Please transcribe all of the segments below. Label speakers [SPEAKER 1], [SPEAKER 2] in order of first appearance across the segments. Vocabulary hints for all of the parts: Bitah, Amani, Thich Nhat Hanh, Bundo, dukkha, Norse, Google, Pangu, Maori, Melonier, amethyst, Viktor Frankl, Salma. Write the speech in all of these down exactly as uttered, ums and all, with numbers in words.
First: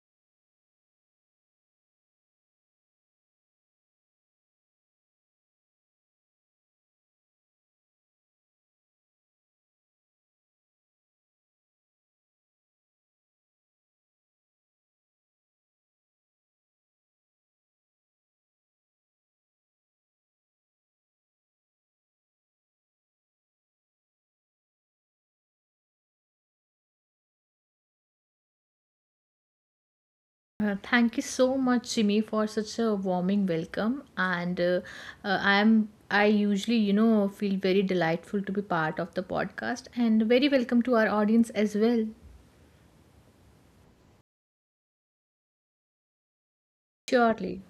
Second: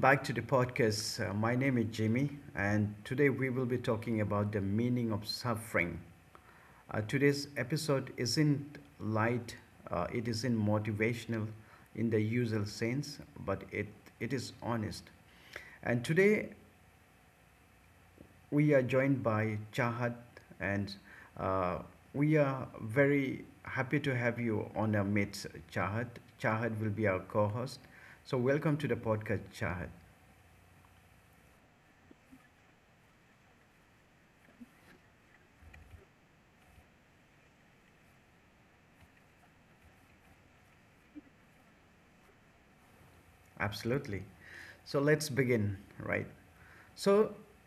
[SPEAKER 1] back to the podcast. Uh, my name is Jimmy, and today we will be talking about the meaning of suffering. Uh, today's episode isn't light, uh, it isn't motivational in the usual sense, but it, it is honest. And today we are joined by Chahat, and uh, we are very happy to have you on our midst, Chahat. Chahat will be our co host. So, welcome to the podcast, Chahat.
[SPEAKER 2] Uh, thank you so much, Jimmy, for such a warming welcome. And uh, uh, I'm I usually, you know, feel very delightful to be part of the podcast, and very welcome to our audience as well.
[SPEAKER 1] Absolutely. So let's begin, right? So
[SPEAKER 2] Surely.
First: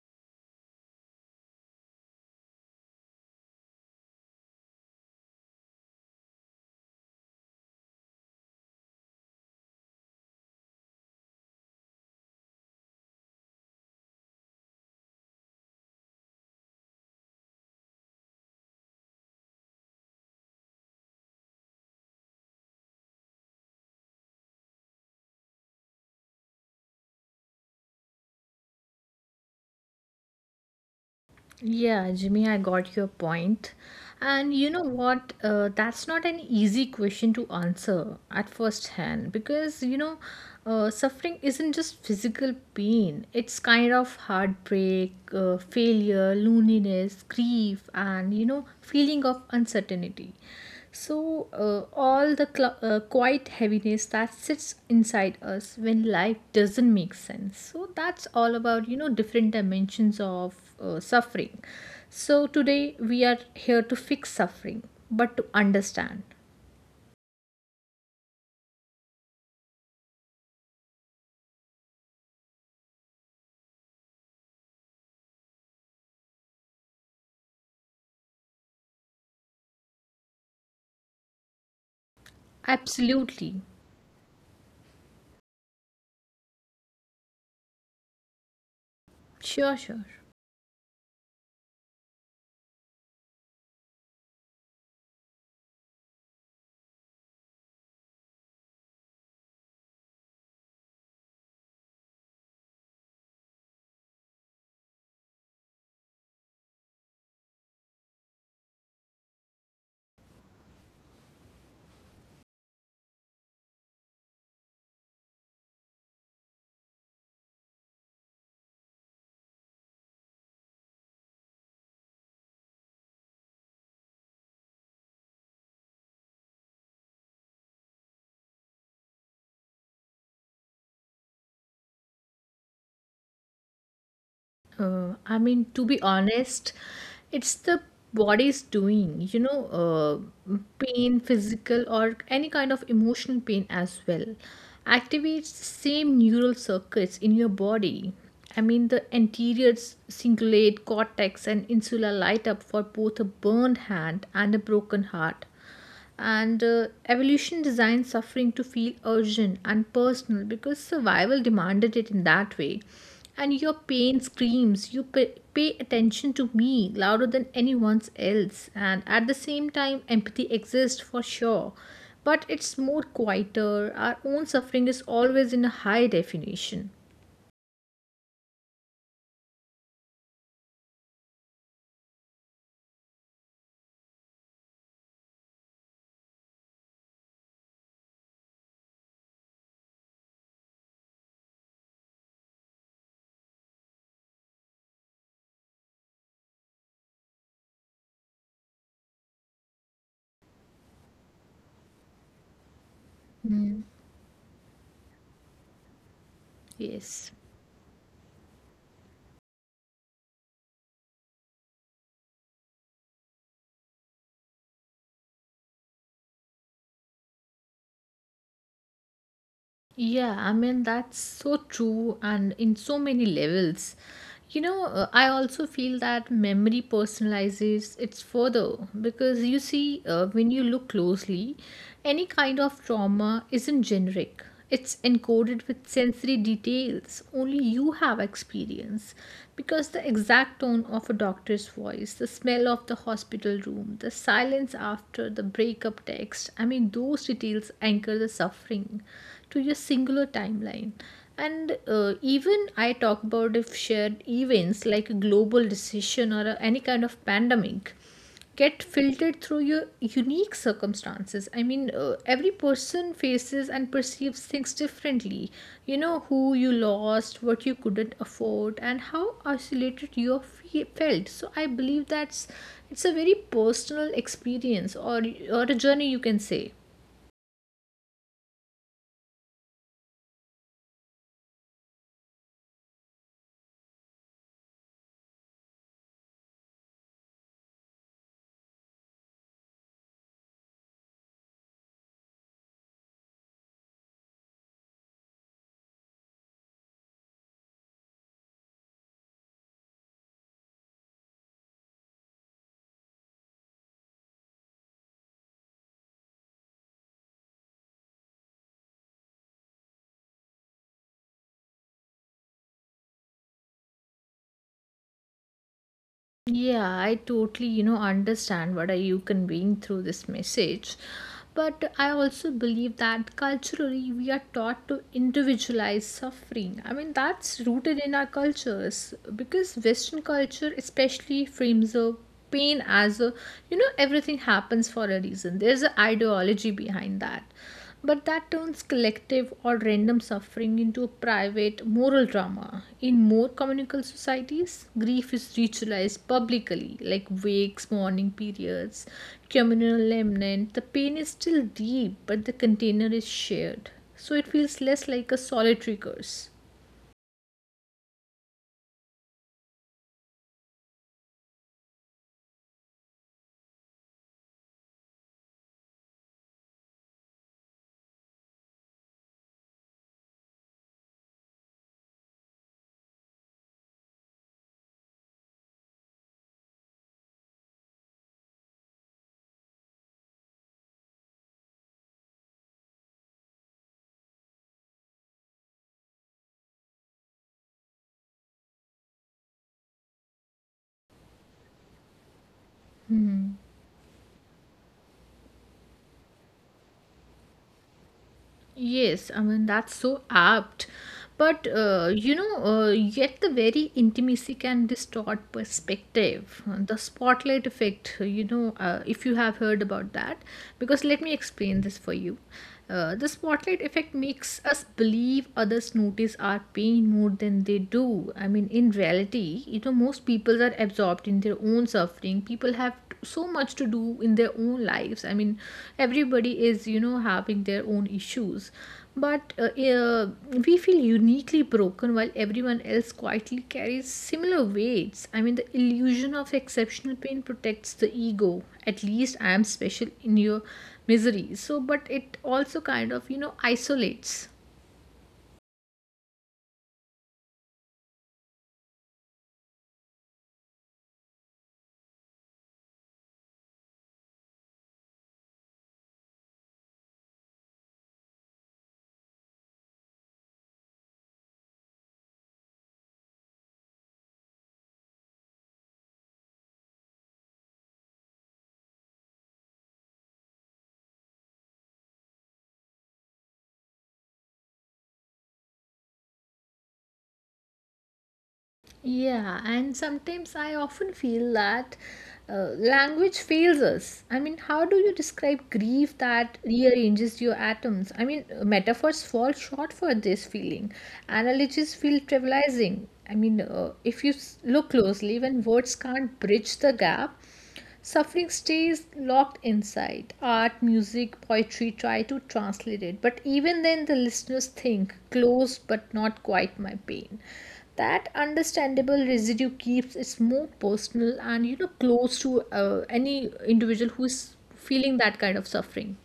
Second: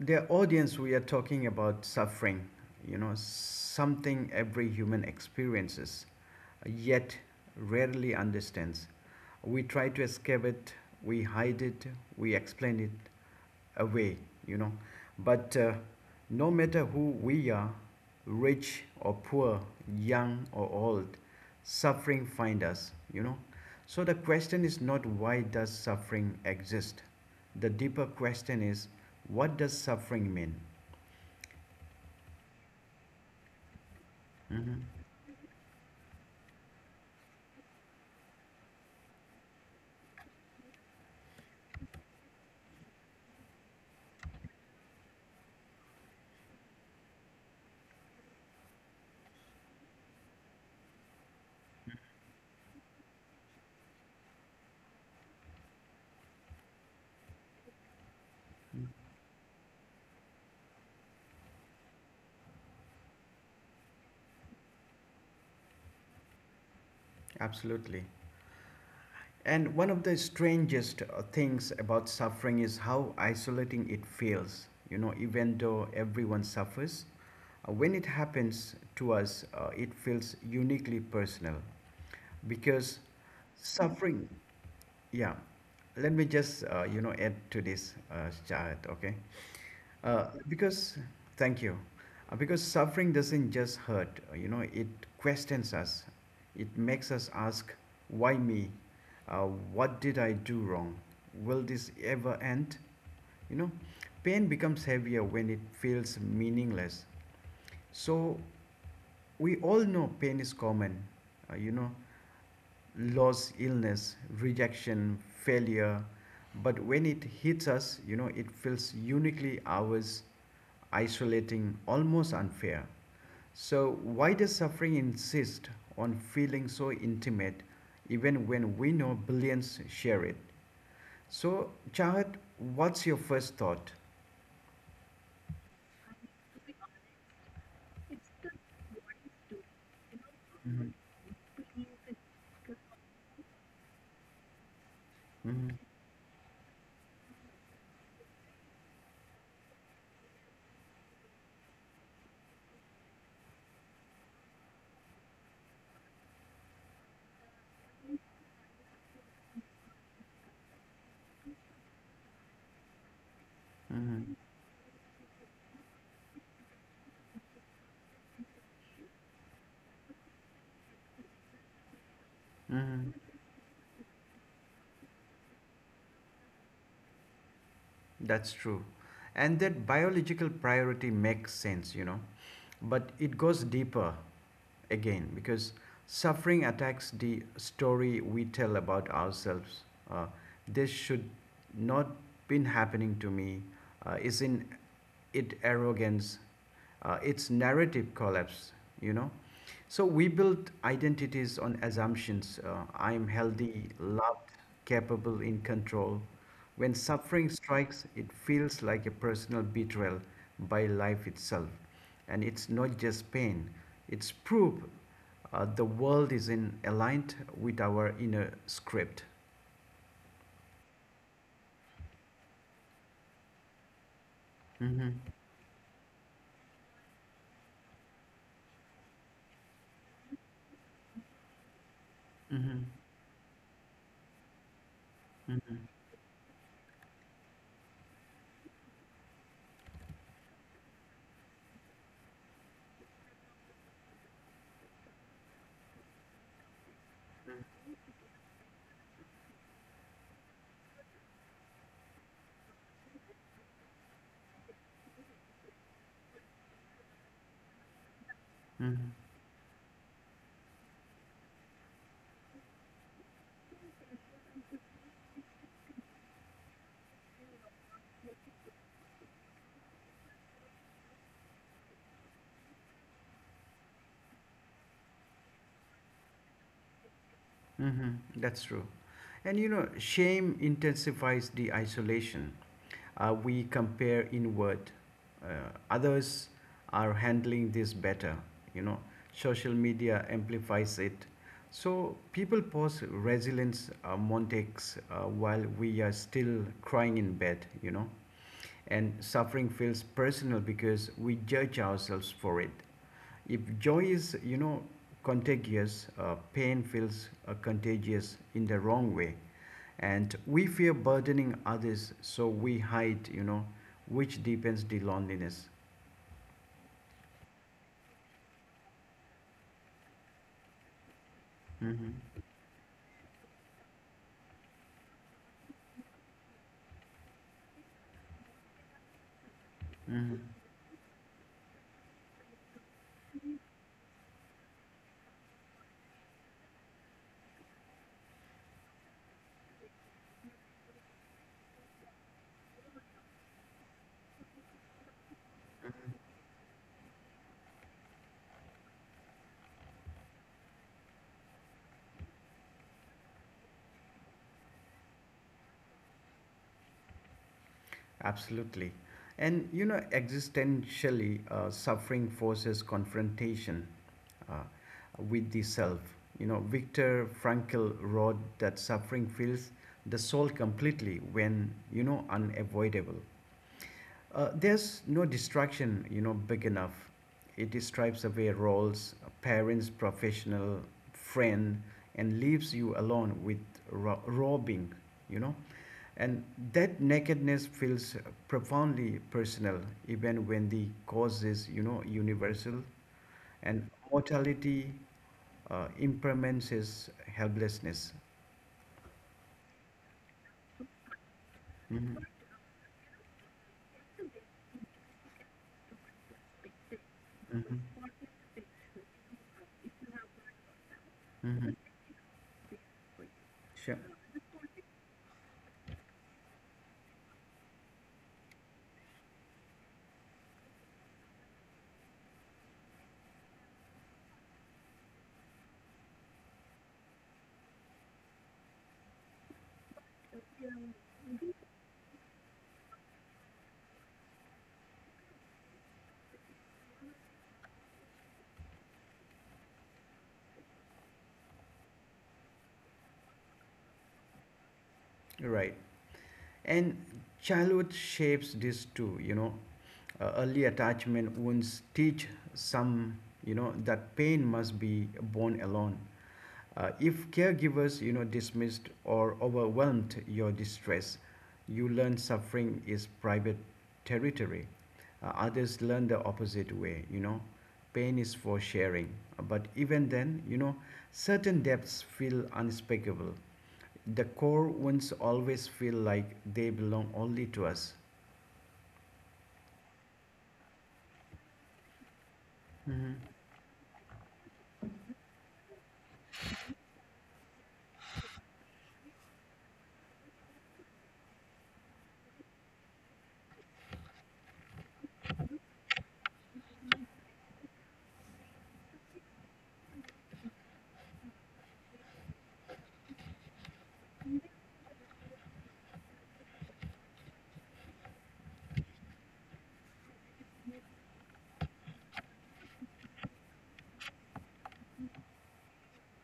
[SPEAKER 1] the audience we are talking about suffering, you know, something every human experiences, yet rarely understands. We try to escape it, we hide it, we explain it, away, you know. But uh, no matter who we are, rich or poor, young or old, suffering find us, you know. So the question is not, why does suffering exist? The deeper question is, what does suffering mean?
[SPEAKER 2] Yeah, Jimmy, I got your point. And you know
[SPEAKER 1] Hmm.
[SPEAKER 2] what? Uh, that's not an easy question to answer at first hand because you know, uh, suffering isn't just physical pain, it's kind of heartbreak, uh, failure, loneliness, grief, and, you know, feeling of uncertainty. So, uh, all the cl- uh, quiet heaviness that sits inside us when life doesn't make sense. So, that's all about, you know, different dimensions of uh, suffering. So, today we are here to fix suffering, but to understand.
[SPEAKER 1] Absolutely. And one of the strangest uh, things about suffering is how isolating it feels. You know, even though everyone suffers, Uh, when it happens to us, uh, it feels uniquely personal because
[SPEAKER 2] Absolutely.
[SPEAKER 1] suffering, yeah, let me just, uh, you know, add to this, uh, Shahid, okay?
[SPEAKER 2] Sure, sure.
[SPEAKER 1] Uh, because, thank you. Uh, because suffering doesn't just hurt, uh, you know, it questions us. It makes us ask, why me? Uh, what did I do wrong? Will this ever end? You know, pain becomes heavier when it feels meaningless. So we all know pain is common, uh, you know, loss, illness, rejection, failure. But when it hits us, you know, it feels uniquely ours, isolating, almost unfair. So, why does suffering insist on feeling so intimate even when we know billions share it? So, Chahat, what's your first thought?
[SPEAKER 2] Uh, I mean, to be honest, it's the body's doing, you know, uh,
[SPEAKER 1] Mm-hmm.
[SPEAKER 2] pain, physical, or any kind of emotional pain as well. Activates the same neural circuits in your body. I mean, the anterior s- cingulate cortex and insula light up for both a burned hand and a broken heart, and uh, evolution designed suffering to feel urgent and personal because survival demanded it in that way. And your pain screams, you pay, pay attention to me louder than anyone's else. And at the same time empathy exists for sure, but it's more
[SPEAKER 1] Mm-hmm.
[SPEAKER 2] quieter. Our own suffering is always in a high definition.
[SPEAKER 1] That's true. And that biological priority makes sense, you know. But it goes deeper again because suffering attacks the story we tell about ourselves. Uh, this should not been happening to me. Uh, isn't it arrogance? Uh, its narrative collapse, you know. So we build identities on assumptions. Uh, I am
[SPEAKER 2] Hmm.
[SPEAKER 1] healthy, loved, capable, in control. When
[SPEAKER 2] Yes.
[SPEAKER 1] suffering strikes, it feels like a personal betrayal by life itself. And it's not just pain, it's proof uh, the world is in aligned with our inner script.
[SPEAKER 2] Yeah, I mean, that's so true, and in so many levels. You know, uh,
[SPEAKER 1] Mm-hmm.
[SPEAKER 2] I also feel that memory personalizes it's further because you see, uh, when you look closely, any kind of
[SPEAKER 1] Mm-hmm.
[SPEAKER 2] trauma isn't generic. It's encoded
[SPEAKER 1] Mm-hmm.
[SPEAKER 2] with sensory details only you have experience because the exact tone of a doctor's voice, the smell of the hospital room, the silence after the breakup text. I mean, those details anchor the suffering to your singular timeline. And uh, even I talk about if shared events like a global decision or a, any kind of pandemic get
[SPEAKER 1] Mm-hmm.
[SPEAKER 2] filtered through your unique circumstances. I mean, uh, every person faces and perceives things differently, you know, who you lost, what you couldn't afford, and how isolated you fe- felt. So I believe that's, it's a very personal experience, or or a journey, you can say.
[SPEAKER 1] Mm-hmm. That's true. And you know, shame intensifies the isolation. Uh, we compare inward. Uh, Others are handling this better, you know. Social media amplifies it. So people post resilience uh, Montex uh, while we are still crying in bed, you know. And suffering feels personal because we judge ourselves for it. If joy is, you know, contagious, uh, pain feels uh, contagious in the wrong way, and we fear burdening others, so we hide, you know, which deepens the loneliness.
[SPEAKER 2] Yeah, I totally, you know, understand what are you conveying through this message. But I
[SPEAKER 1] Hmm.
[SPEAKER 2] also believe that culturally we are taught to individualize suffering. I mean, that's rooted in our cultures because Western
[SPEAKER 1] Hmm.
[SPEAKER 2] culture especially frames the pain as a, you know, everything happens for a reason. There's an ideology behind that. But that turns collective or random suffering into a private moral drama. In more communal societies, grief is ritualized publicly, like wakes, mourning periods, communal lament. The pain is still deep, but the container is shared. So it feels less like a solitary curse.
[SPEAKER 1] Absolutely. And you know existentially, uh, suffering forces confrontation uh, with the self, you know. Viktor Frankl wrote that suffering fills the soul completely when, you know, unavoidable. Uh, there's no distraction, you know, big enough. It stripes away roles, parents, professional, friend, and leaves you alone with ro- raw being, you know. And that nakedness feels profoundly personal, even when the cause is, you know, universal. And mortality, uh, impermanence is helplessness.
[SPEAKER 2] Yes, I mean that's so apt. But uh,
[SPEAKER 1] Hmm.
[SPEAKER 2] you know, uh, yet the very intimacy can distort perspective. The spotlight
[SPEAKER 1] Hmm.
[SPEAKER 2] effect, you know, uh, if you have heard about that, because let me
[SPEAKER 1] Hmm.
[SPEAKER 2] explain this for you. Uh, the spotlight
[SPEAKER 1] Sure.
[SPEAKER 2] effect makes us believe others notice our pain more than they do. I mean, in reality, you know, most people are absorbed in their their own suffering. People have so much to do in their own lives. I mean, everybody is, you know, having their own issues, but uh, uh, we feel uniquely broken while everyone else quietly carries similar weights. I mean, the illusion of exceptional pain protects the ego. At least I am special in your misery. So but it also kind of, you know, isolates.
[SPEAKER 1] Right. And childhood shapes this too, you know. Uh, early attachment wounds teach some, you know, that pain must be borne alone. Uh, if caregivers, you know, dismissed or overwhelmed your distress, you learn suffering is private territory. Uh, others learn the opposite way, you know, pain is for sharing, but even then, you know, certain depths feel unspeakable. The core wounds always feel like they belong only to us.
[SPEAKER 2] Yeah, and sometimes I often feel that uh,
[SPEAKER 1] Hmm.
[SPEAKER 2] language fails us. I mean, how do you describe grief that rearranges your atoms? I mean, uh, metaphors fall short for this feeling. Analogies feel trivializing. I mean, uh, if you s- look closely, when words can't bridge the gap, suffering stays locked inside. Art, music, poetry try to translate it, but even then, the listeners think, close but not quite my pain. That understandable residue keeps it more personal and, you know, close to uh, any individual who is feeling that kind of suffering.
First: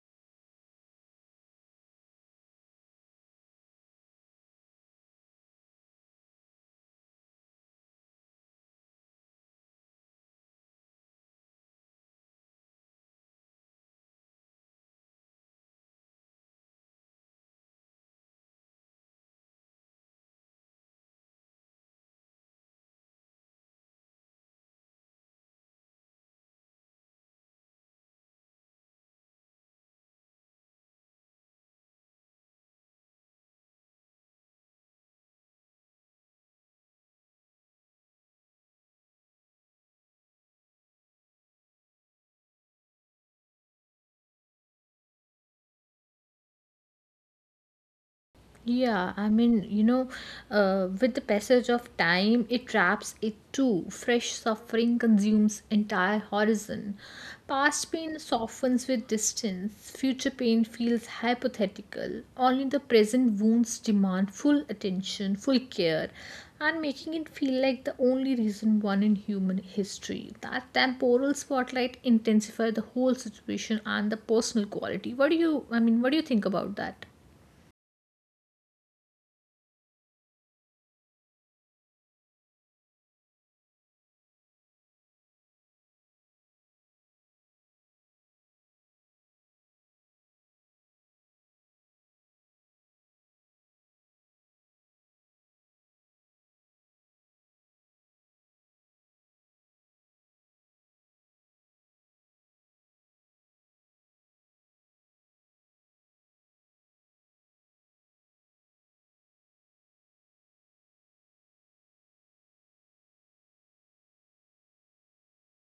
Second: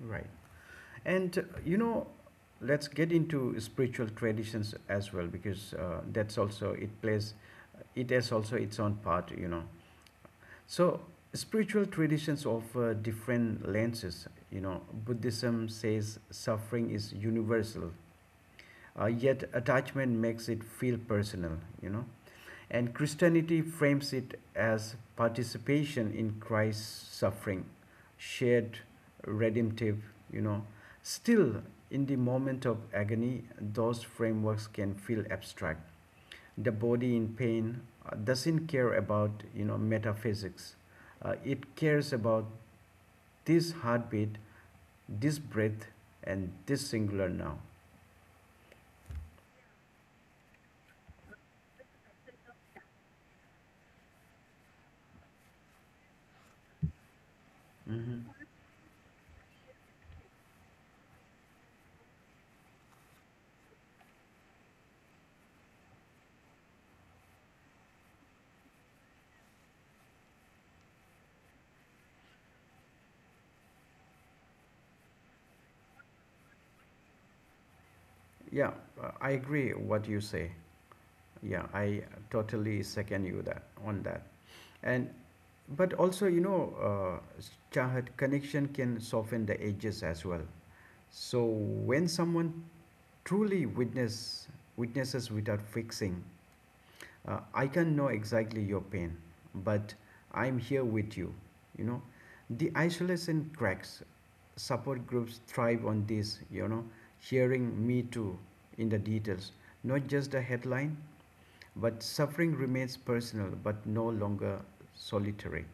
[SPEAKER 1] Right. And uh, you know, let's get into spiritual traditions as well, because uh, that's also it plays, it has also its own part. You know, so spiritual traditions offer different lenses. You know, Buddhism says suffering is universal, uh, yet attachment makes it feel personal. You know, and Christianity frames it as participation in Christ's suffering, shared redemptive, you know. Still, in the moment of agony, those frameworks can feel abstract. The body in pain uh, doesn't care about, you know, metaphysics. Uh, it cares about this heartbeat, this breath, and this singular now.
[SPEAKER 2] Yeah, I mean, you know, uh, with the passage of time, it wraps it too. Fresh suffering consumes entire horizon. Past pain
[SPEAKER 1] Hmm.
[SPEAKER 2] softens with distance. Future pain feels hypothetical. Only the present wounds demand full attention, full care, and making it feel like the only reason one in human history. That temporal spotlight intensifies the whole situation and the personal quality. What do you, I mean, what do you think about that?
[SPEAKER 1] Yeah, uh, I agree what you say. Yeah, I totally second you that on that. And but also, you know, uh, Chahat connection can soften the edges as well. So when someone truly witness witnesses without fixing, uh, I can know exactly your pain, but I'm here with you. You know, the isolation cracks. Support groups thrive on this. You know, hearing me too in the details, not just the headline. But suffering remains personal, but no longer solitary.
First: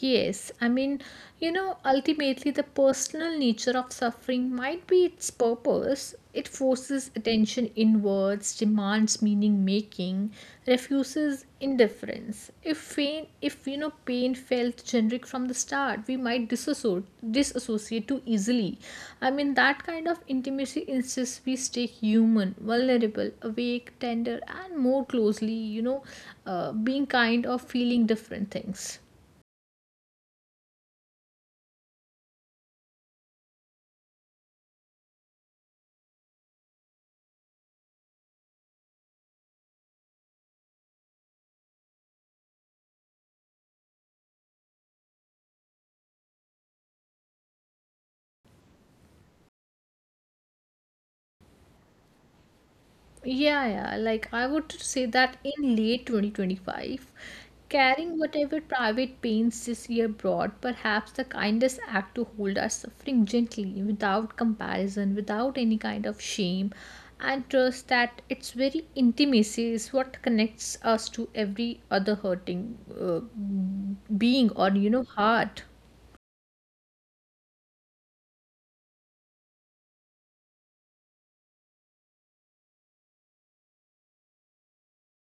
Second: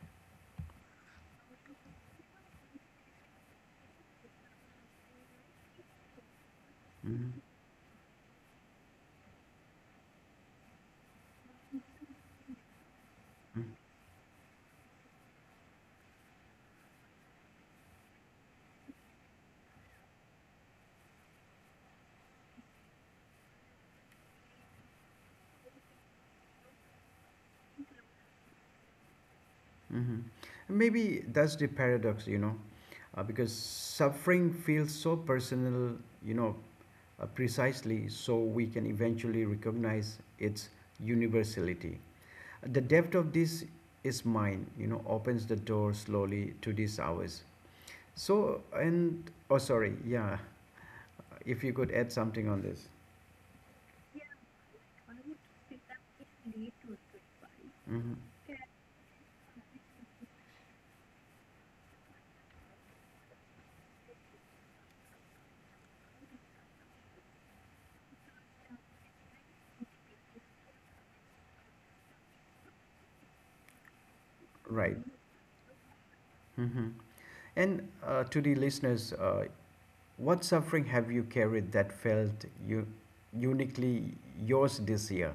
[SPEAKER 2] Yes, I mean, you know, ultimately the personal nature of suffering might be its purpose. It forces
[SPEAKER 1] Mhm.
[SPEAKER 2] attention inwards, demands meaning making, refuses indifference. If pain, if you know, pain felt generic from the start, we might disassociate, disassociate too easily. I mean, that kind of intimacy insists we stay human, vulnerable, awake, tender, and more closely, you know, uh, being kind or feeling different things.
[SPEAKER 1] Hmm. Maybe that's the paradox, you know, uh, because suffering feels so personal, you know, uh, precisely so we can eventually recognize its universality. The depth of this is mine, you know, opens the door slowly to these hours. So, and, oh, sorry, yeah, if you could add something on this.
[SPEAKER 2] Yeah, yeah. Like I would say that in late twenty twenty-five,
[SPEAKER 1] Hmm.
[SPEAKER 2] carrying whatever private pains this year brought, perhaps the kindest act to hold our suffering gently, without comparison, without any kind of shame, and trust that its very intimacy is what connects us to every other hurting uh, being or, you
[SPEAKER 1] Right.
[SPEAKER 2] know, heart.
[SPEAKER 1] Hmm. And uh, to the listeners, uh, what suffering have you carried that felt you, uniquely yours this year?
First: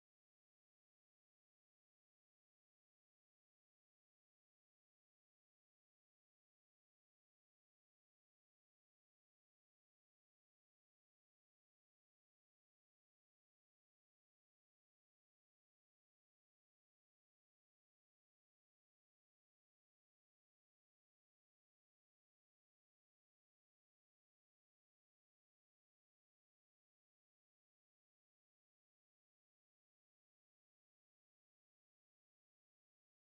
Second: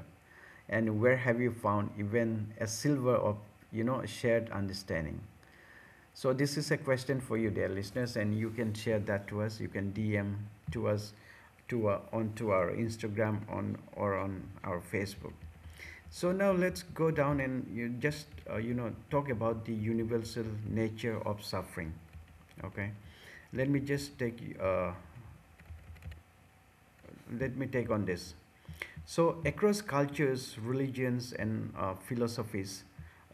[SPEAKER 1] And where have you found even a silver of, you know, shared understanding? So this is a question for you, dear listeners, and you can share that to us. You can D M to us to our, onto our Instagram on or on our Facebook. So now let's go down and you just uh, you know talk about the universal nature of suffering. Okay, let me just take uh, let me take on this. So, across cultures, religions, and uh, philosophies,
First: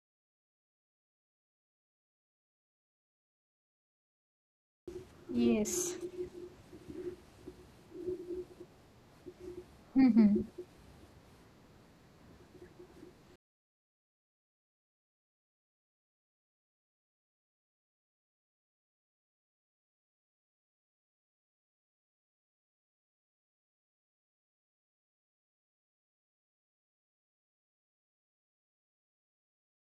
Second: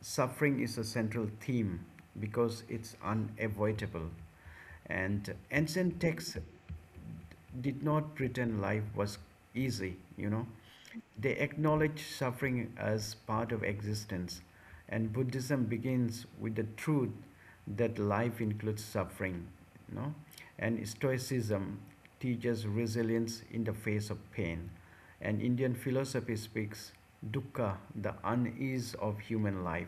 [SPEAKER 1] suffering is a central theme because it's unavoidable. And
[SPEAKER 2] Yes.
[SPEAKER 1] ancient texts did not pretend life was easy, you know. They acknowledge suffering as part of existence, and Buddhism begins with the truth that life includes suffering. You know? And Stoicism teaches resilience in the face of pain. And Indian philosophy speaks dukkha, the unease of human life.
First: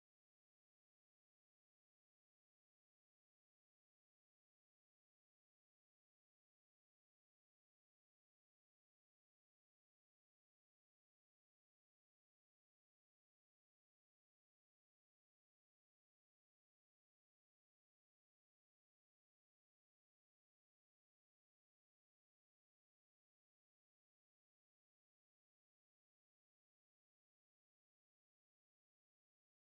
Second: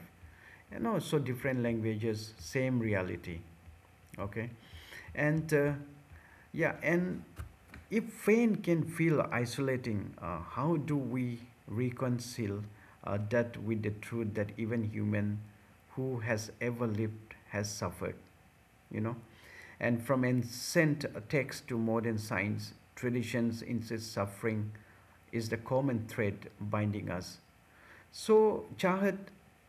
[SPEAKER 1] And also different languages, same reality. Okay, and uh, yeah, and if pain can feel isolating, uh, how do we reconcile uh, that with the truth that even human who has ever lived has suffered? You know, and from ancient texts to modern science, traditions insist suffering is the common thread binding us. So, Chahat,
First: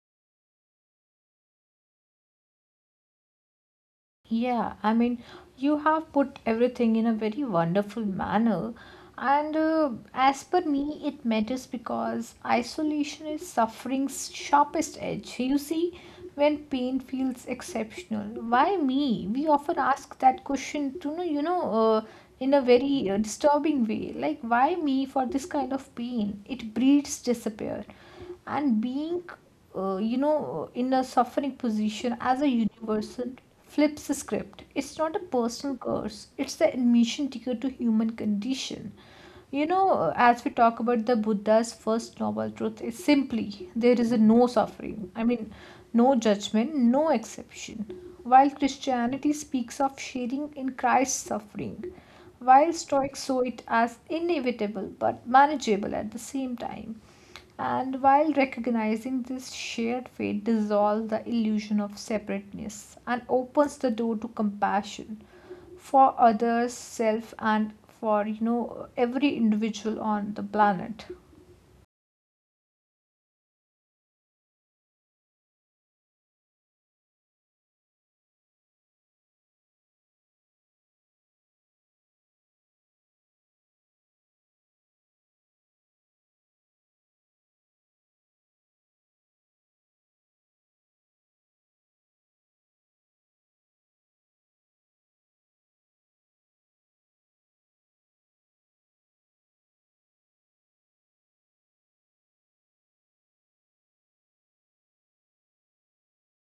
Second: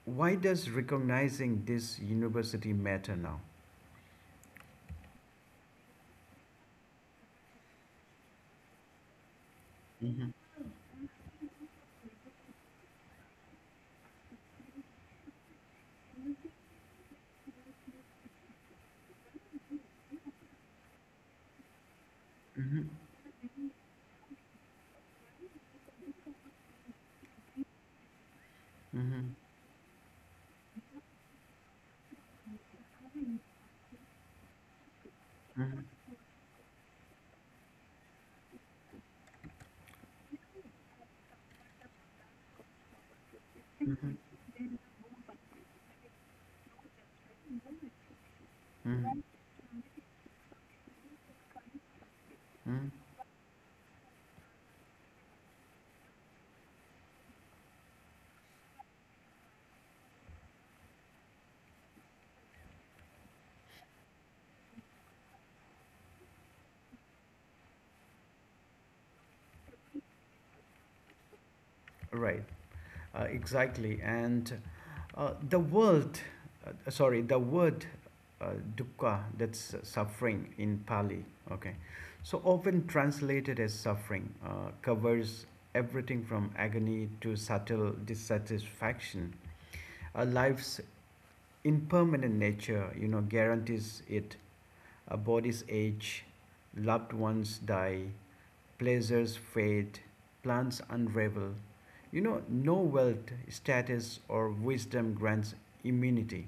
[SPEAKER 1] why does recognizing this university matter now?
[SPEAKER 2] Yeah, I mean, you have put everything in a very wonderful manner. And uh,
[SPEAKER 1] Mhm.
[SPEAKER 2] as per me, it matters because isolation is suffering's sharpest edge. You see, when pain feels exceptional, why me? We often ask that question to know, you know, uh, in a very uh, disturbing way. Like, why me for this kind of pain? It breeds despair. And being, uh, you know, in a suffering position as a universal flips the script. It's not a personal
[SPEAKER 1] Mhm.
[SPEAKER 2] curse, it's the admission ticket to human condition. You know, as we talk about the Buddha's first noble truth, is simply there is a no suffering. I mean, no judgment, no exception. While
[SPEAKER 1] Mhm.
[SPEAKER 2] Christianity speaks of sharing in Christ's suffering, while
[SPEAKER 1] Mhm.
[SPEAKER 2] Stoics saw it as inevitable but manageable at the same time, and while recognizing this shared fate dissolves the illusion of separateness and opens the door to compassion for others, self, and for, you know, every individual on the planet.
[SPEAKER 1] Right. Uh, exactly. And uh, the world, uh, sorry, the word uh, dukkha, that's uh, suffering in Pali, okay, so often translated as suffering, uh, covers everything from agony to subtle dissatisfaction. A life's impermanent nature, you know, guarantees it. A body's age, loved ones die, pleasures fade, plans unravel. You know, no wealth, status, or wisdom grants immunity.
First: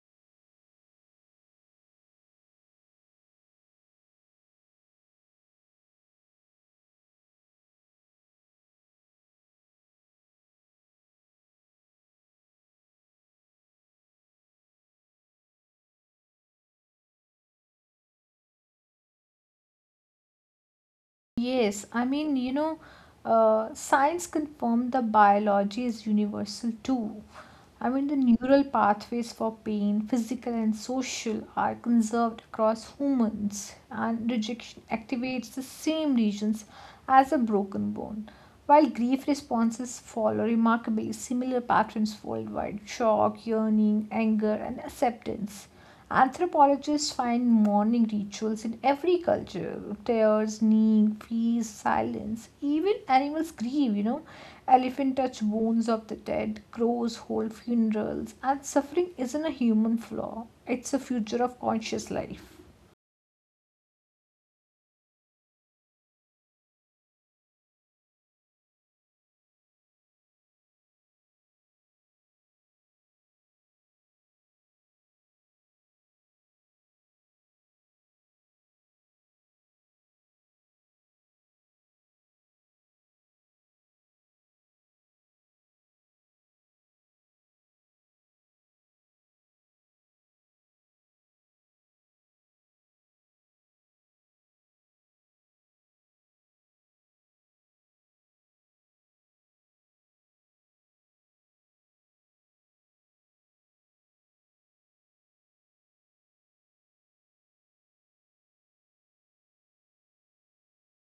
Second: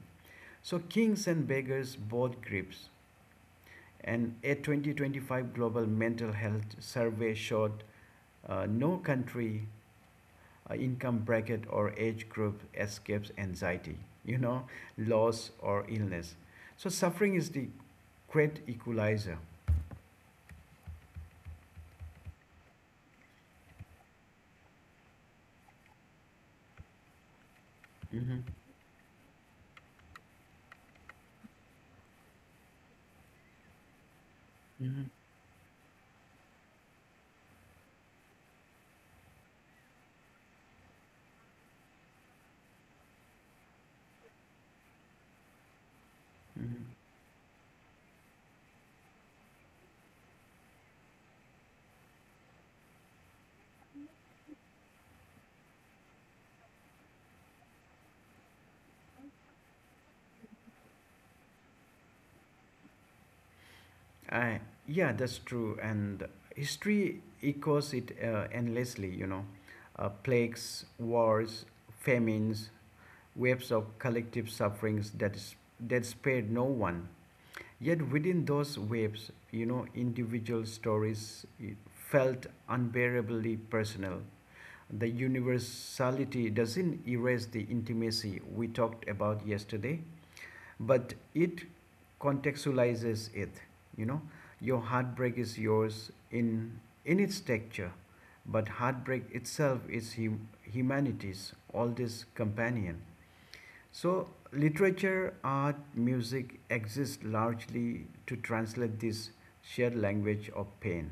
[SPEAKER 1] So kings and beggars both grips. And a twenty twenty-five global mental health survey showed uh, no country, uh, income bracket, or age group escapes anxiety, you know, loss or illness. So suffering is the great equalizer.
[SPEAKER 2] Yes, I mean, you know, uh, science confirmed the biology is universal too. I mean, the
[SPEAKER 1] Hmm.
[SPEAKER 2] neural pathways for pain, physical and social, are conserved across humans, and rejection
[SPEAKER 1] Hmm.
[SPEAKER 2] activates the same regions as a broken bone. While grief responses follow remarkably similar patterns worldwide: shock, yearning, anger, and acceptance.
[SPEAKER 1] Hmm.
[SPEAKER 2] Anthropologists find mourning rituals in every culture: tears, kneeling, freeze, silence. Even animals grieve, you know. Elephant touch bones of the dead, crows hold funerals, and suffering isn't a human flaw, it's a future of conscious life.
[SPEAKER 1] Uh, yeah, that's true. And history echoes it uh, endlessly, you know. Uh, plagues, wars, famines, waves of collective sufferings that, is, that spared no one. Yet within those waves, you know, individual stories eh, felt unbearably personal. The universality doesn't erase the intimacy we talked about yesterday, but it contextualizes it, you know. Your heartbreak is yours in in its texture, but heartbreak itself is hum- humanity's oldest companion. So literature, art, music exist largely to translate this shared language of pain.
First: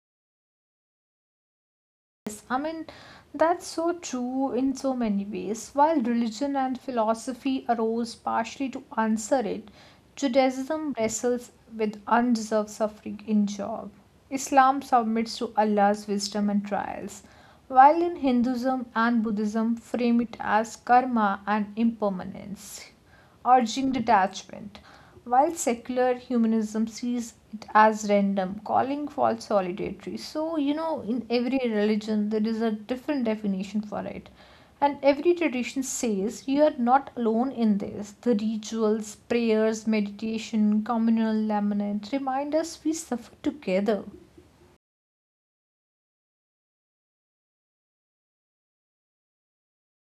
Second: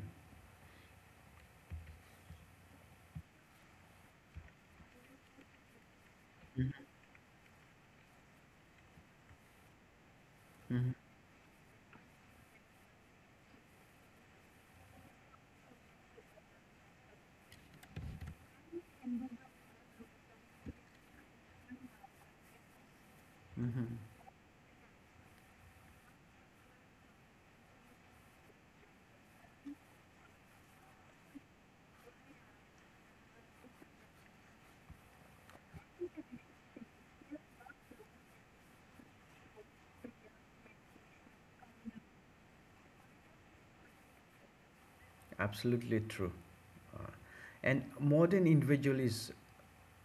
[SPEAKER 2] Yes, I mean, that's so true in so many ways. While religion and philosophy arose partially to answer it, Judaism wrestles with undeserved suffering in Job. Islam submits to Allah's wisdom and trials, while in Hinduism and Buddhism frame it as karma and impermanence urging detachment, while secular humanism sees it as random, calling for solitary. So, you know, in every religion, there is a different definition for it. And every tradition says you are not alone in this. The rituals, prayers, meditation, communal lament remind us we suffer together.
[SPEAKER 1] Absolutely true. uh, and modern individual is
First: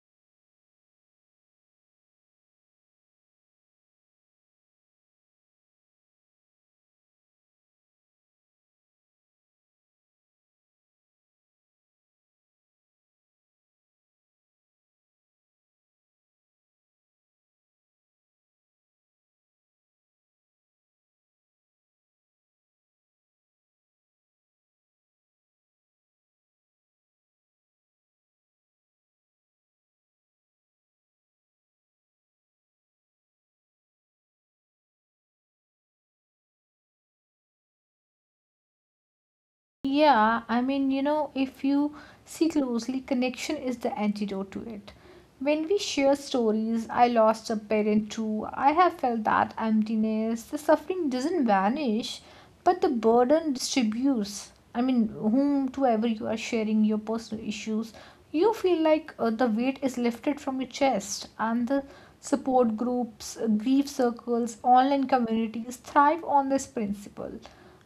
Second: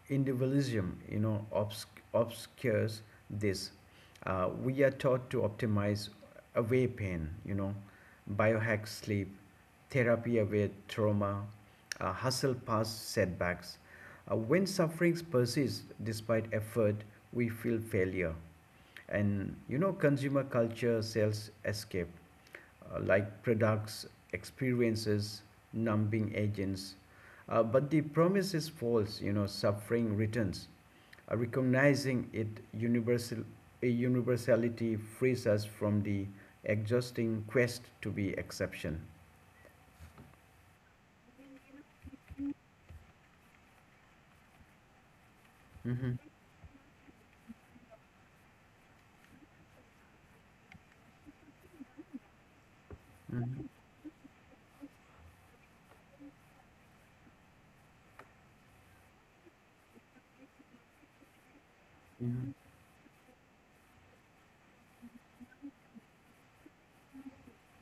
[SPEAKER 1] individualism, you know, obs- obscures this. Uh, we are taught to optimize away pain, you know, biohack sleep, therapy away trauma, uh, hustle past setbacks. Uh, when sufferings persist despite effort, we feel failure. And you know, consumer culture sells escape, uh, like products, experiences, numbing agents. Uh, but the promise is false, you know, suffering returns. Uh, recognizing it universal, a universality frees us from the exhausting quest to be exception.
[SPEAKER 2] Yeah, I mean, you know, if you see closely, connection is the antidote to it. When we share
[SPEAKER 1] Mm-hmm.
[SPEAKER 2] stories, I lost a parent too, I have felt that emptiness, the suffering doesn't vanish, but the burden distributes. I mean, whomsoever you are sharing your personal issues, you feel like uh, the weight is lifted from your chest, and the
[SPEAKER 1] Mm-hmm.
[SPEAKER 2] support groups, uh, grief circles, online communities thrive on this principle.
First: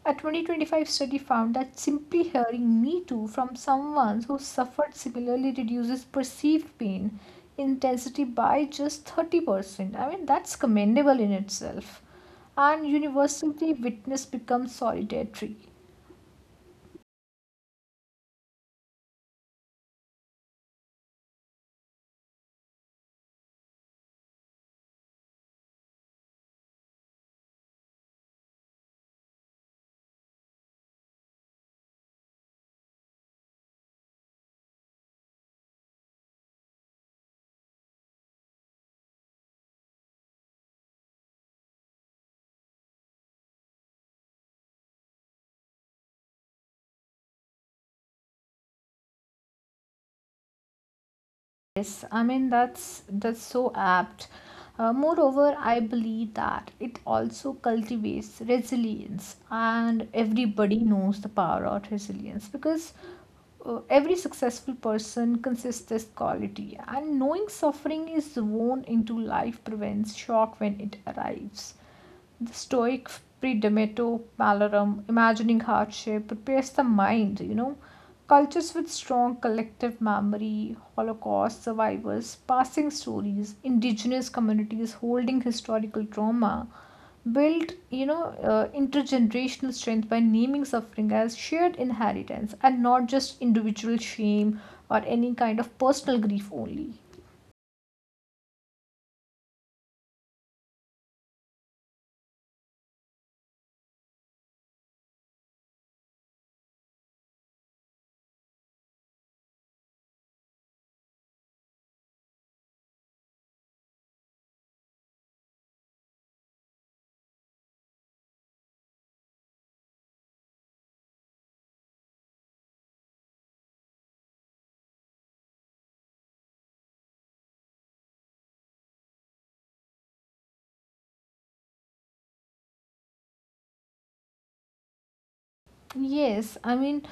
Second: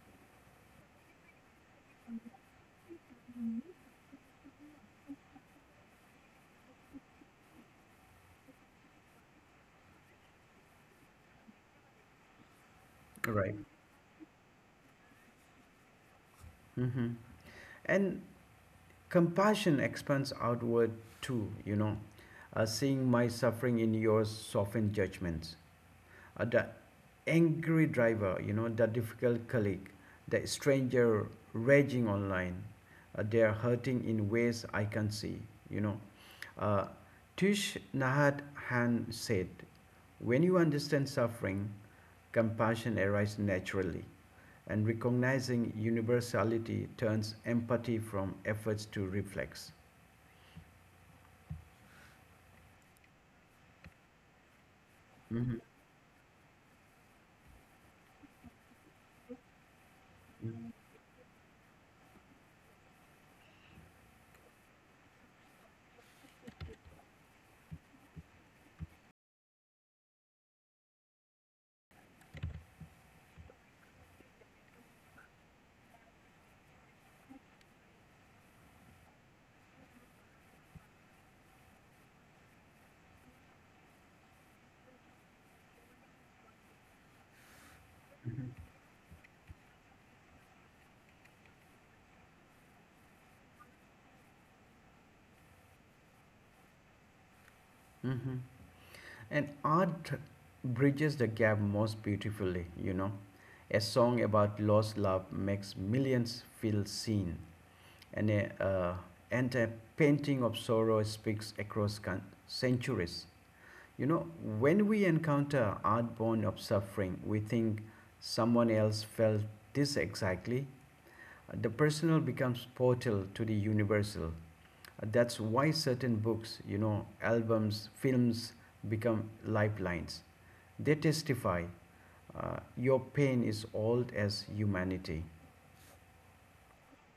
[SPEAKER 2] A twenty twenty-five study found that simply hearing Me Too from someone who suffered similarly reduces perceived pain intensity by just thirty percent. I mean, that's commendable in itself. And
[SPEAKER 1] Right.
[SPEAKER 2] universally, witness becomes solitary.
[SPEAKER 1] Mm-hmm. And compassion expands outward too, you know. Uh, seeing my suffering in yours soften judgments. Uh, the angry driver, you know, the difficult colleague, the stranger raging online. Uh, they are hurting in ways I can see, you know. Uh, Tish Nahat Han said, when you understand suffering, compassion arises naturally, and recognizing universality turns empathy from efforts to reflex.
[SPEAKER 2] Yes, I mean that's that's so apt. Uh,
[SPEAKER 1] Mm-hmm.
[SPEAKER 2] moreover, I believe that it also cultivates resilience, and everybody knows the power of resilience because uh, every successful person consists this quality, and knowing suffering is woven into life prevents shock when it arrives. The Stoic Predemeto Malorum, imagining hardship, prepares the mind, you know. Cultures with strong collective memory, Holocaust survivors, passing stories, indigenous communities holding historical trauma, build, you know, uh, intergenerational strength by naming suffering as shared inheritance and not just individual shame or any kind of personal grief only.
[SPEAKER 1] Mm-hmm. And art bridges the gap most beautifully, you know. A song about lost love makes millions feel seen, and a, uh, and a painting of sorrow speaks across centuries. You know, when we encounter art born of suffering, we think someone else felt this exactly. The personal becomes portal to the universal. That's why certain books, you know, albums, films become lifelines. They testify, uh, your pain is old as humanity.
[SPEAKER 2] Yes, I mean,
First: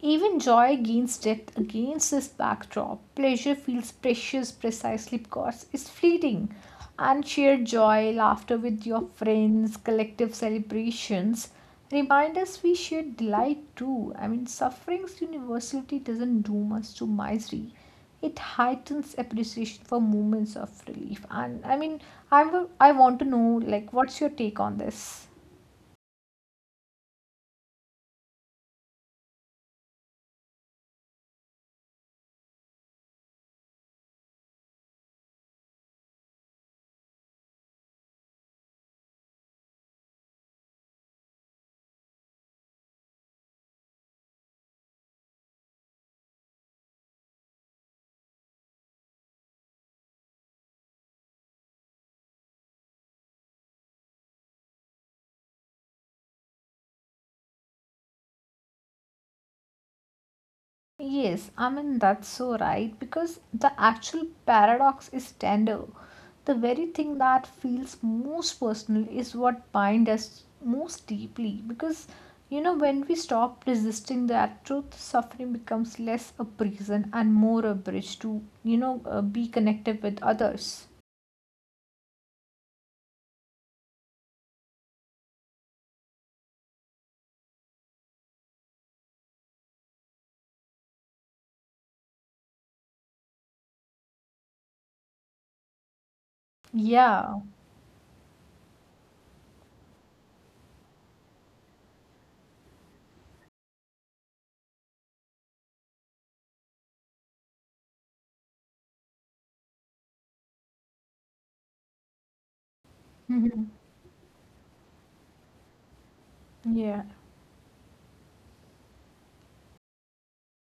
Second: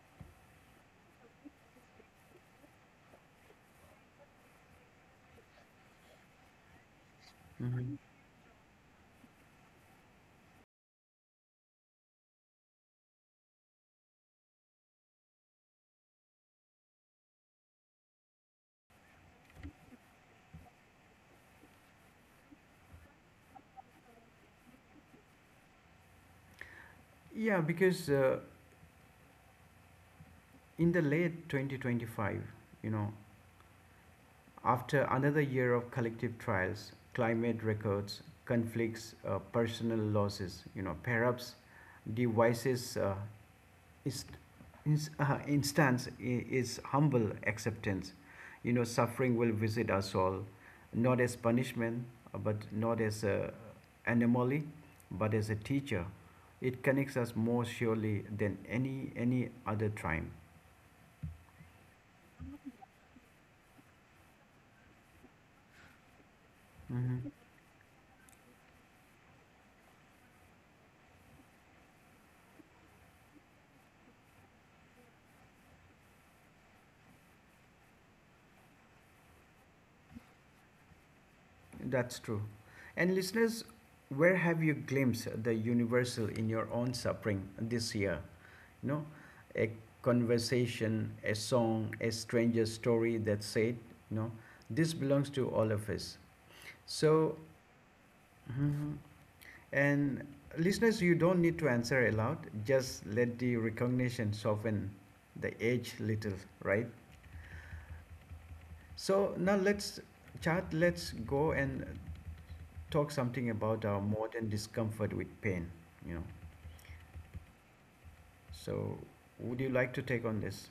[SPEAKER 2] even joy gains depth against this backdrop. Pleasure feels precious precisely because it's fleeting. And shared joy, laughter with your friends, collective celebrations remind us we share delight too. I mean, suffering's universality doesn't doom us to misery. It heightens appreciation for moments of relief. And I mean, I, w- I want to know, like, what's your take on this?
[SPEAKER 1] Yeah, because uh, in the late twenty twenty-five, you know, after another year of collective trials, climate records, conflicts, uh, personal losses, you know, perhaps devices uh, is, is uh, instance is humble acceptance. You know, suffering will visit us all, not as punishment, uh, but not as a anomaly, but as a teacher. It connects us more surely than any any other time.
[SPEAKER 2] Yes, I mean, that's so right because the actual paradox is tender. The very thing
[SPEAKER 1] Hmm.
[SPEAKER 2] that feels most personal is what binds us most deeply because, you know, when we stop resisting that truth, suffering becomes less a prison and more a bridge to, you know, uh, be connected with others.
[SPEAKER 1] That's true. And listeners, where have you glimpsed the universal in your own suffering this year? you know, a conversation, a song, a stranger story that said, you know, this belongs to all of us. So,
[SPEAKER 2] Yeah.
[SPEAKER 1] mhm, and listeners, you don't need to answer aloud. Just let the recognition soften the edge little, right? So now let's chat. Let's go and talk something about our modern discomfort with pain. You know,
[SPEAKER 2] Yeah.
[SPEAKER 1] so would you like to take on this?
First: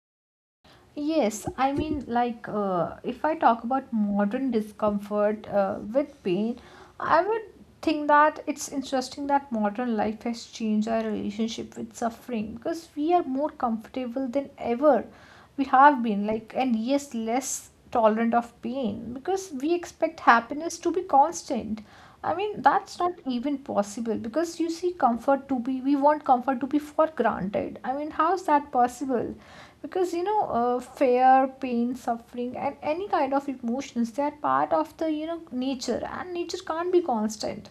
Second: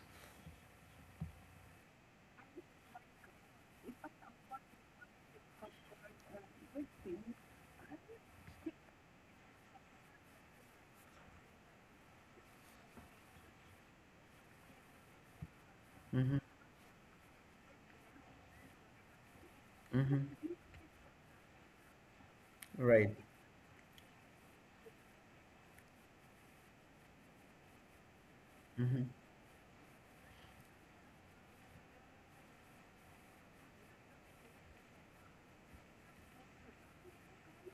[SPEAKER 2] Yes, I mean, like, uh, if I talk about modern discomfort uh, with pain, I would think that it's interesting that modern life has changed our relationship with suffering because we are more comfortable than ever we have been,
[SPEAKER 1] Mm-hmm.
[SPEAKER 2] like, and yes, less tolerant of pain because we expect
[SPEAKER 1] Mm-hmm.
[SPEAKER 2] happiness to be constant. I mean, that's
[SPEAKER 1] Right.
[SPEAKER 2] not even possible because, you see, comfort to be, we want comfort to be for granted. I mean, how is that
[SPEAKER 1] Mm-hmm.
[SPEAKER 2] possible? Because, you know uh, fear, pain, suffering, and any kind of emotions, they are part of the you know nature, and nature can't be constant.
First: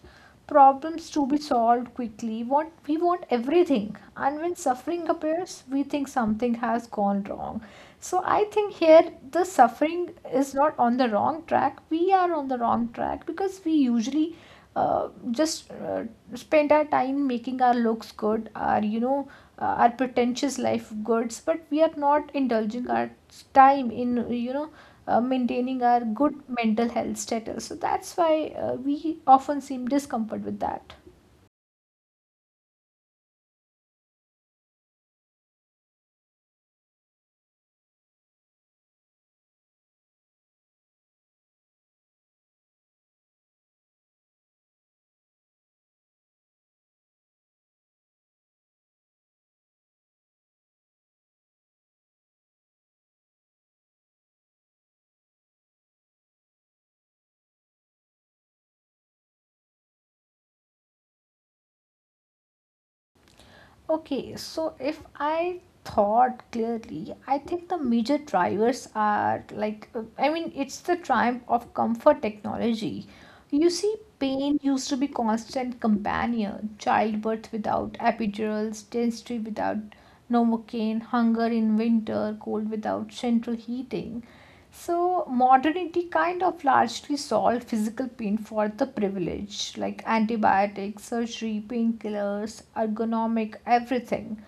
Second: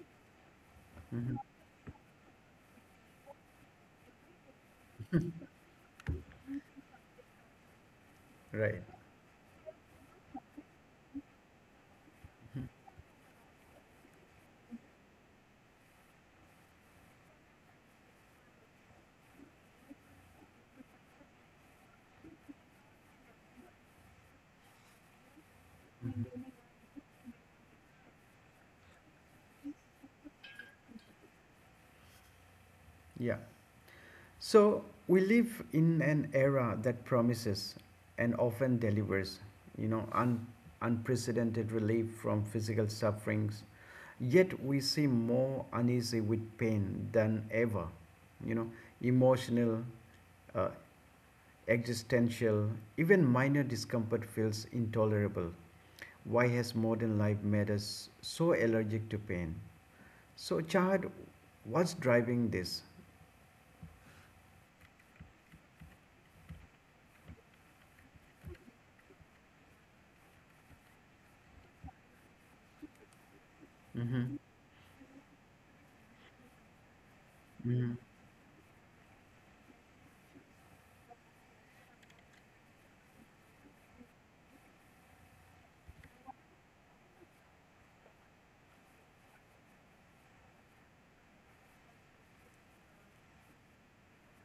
[SPEAKER 2] Problems to
[SPEAKER 1] Mm-hmm.
[SPEAKER 2] be solved quickly, want we want everything, and when suffering appears, we think something has gone wrong. So I think
[SPEAKER 1] Right.
[SPEAKER 2] here the suffering is not on the wrong track, we are on the wrong track because we usually uh, just uh, spend our time making our looks good, our you know uh, our pretentious life goods, but we are not indulging our time in you know uh, maintaining our good mental health status. So that's why uh, we often seem discomfort with that.
[SPEAKER 1] Yeah. So we live in an era that promises and often delivers, you know, un- unprecedented relief from physical sufferings. Yet we seem more uneasy with pain than ever, you know, emotional, uh, existential, even minor discomfort feels intolerable. Why has modern life made us so allergic to pain? So, Chad, what's driving this?
[SPEAKER 2] Okay, so if I thought clearly, I think the major drivers are like, uh, I mean, it's the triumph of comfort technology. You see,
[SPEAKER 1] Mm-hmm.
[SPEAKER 2] pain used to be constant companion, childbirth without
[SPEAKER 1] Mm-hmm.
[SPEAKER 2] epidurals, dentistry without novocaine, hunger in winter, cold without central heating. So modernity kind of largely solved physical pain for the privileged, like antibiotics, surgery, painkillers, ergonomic, everything.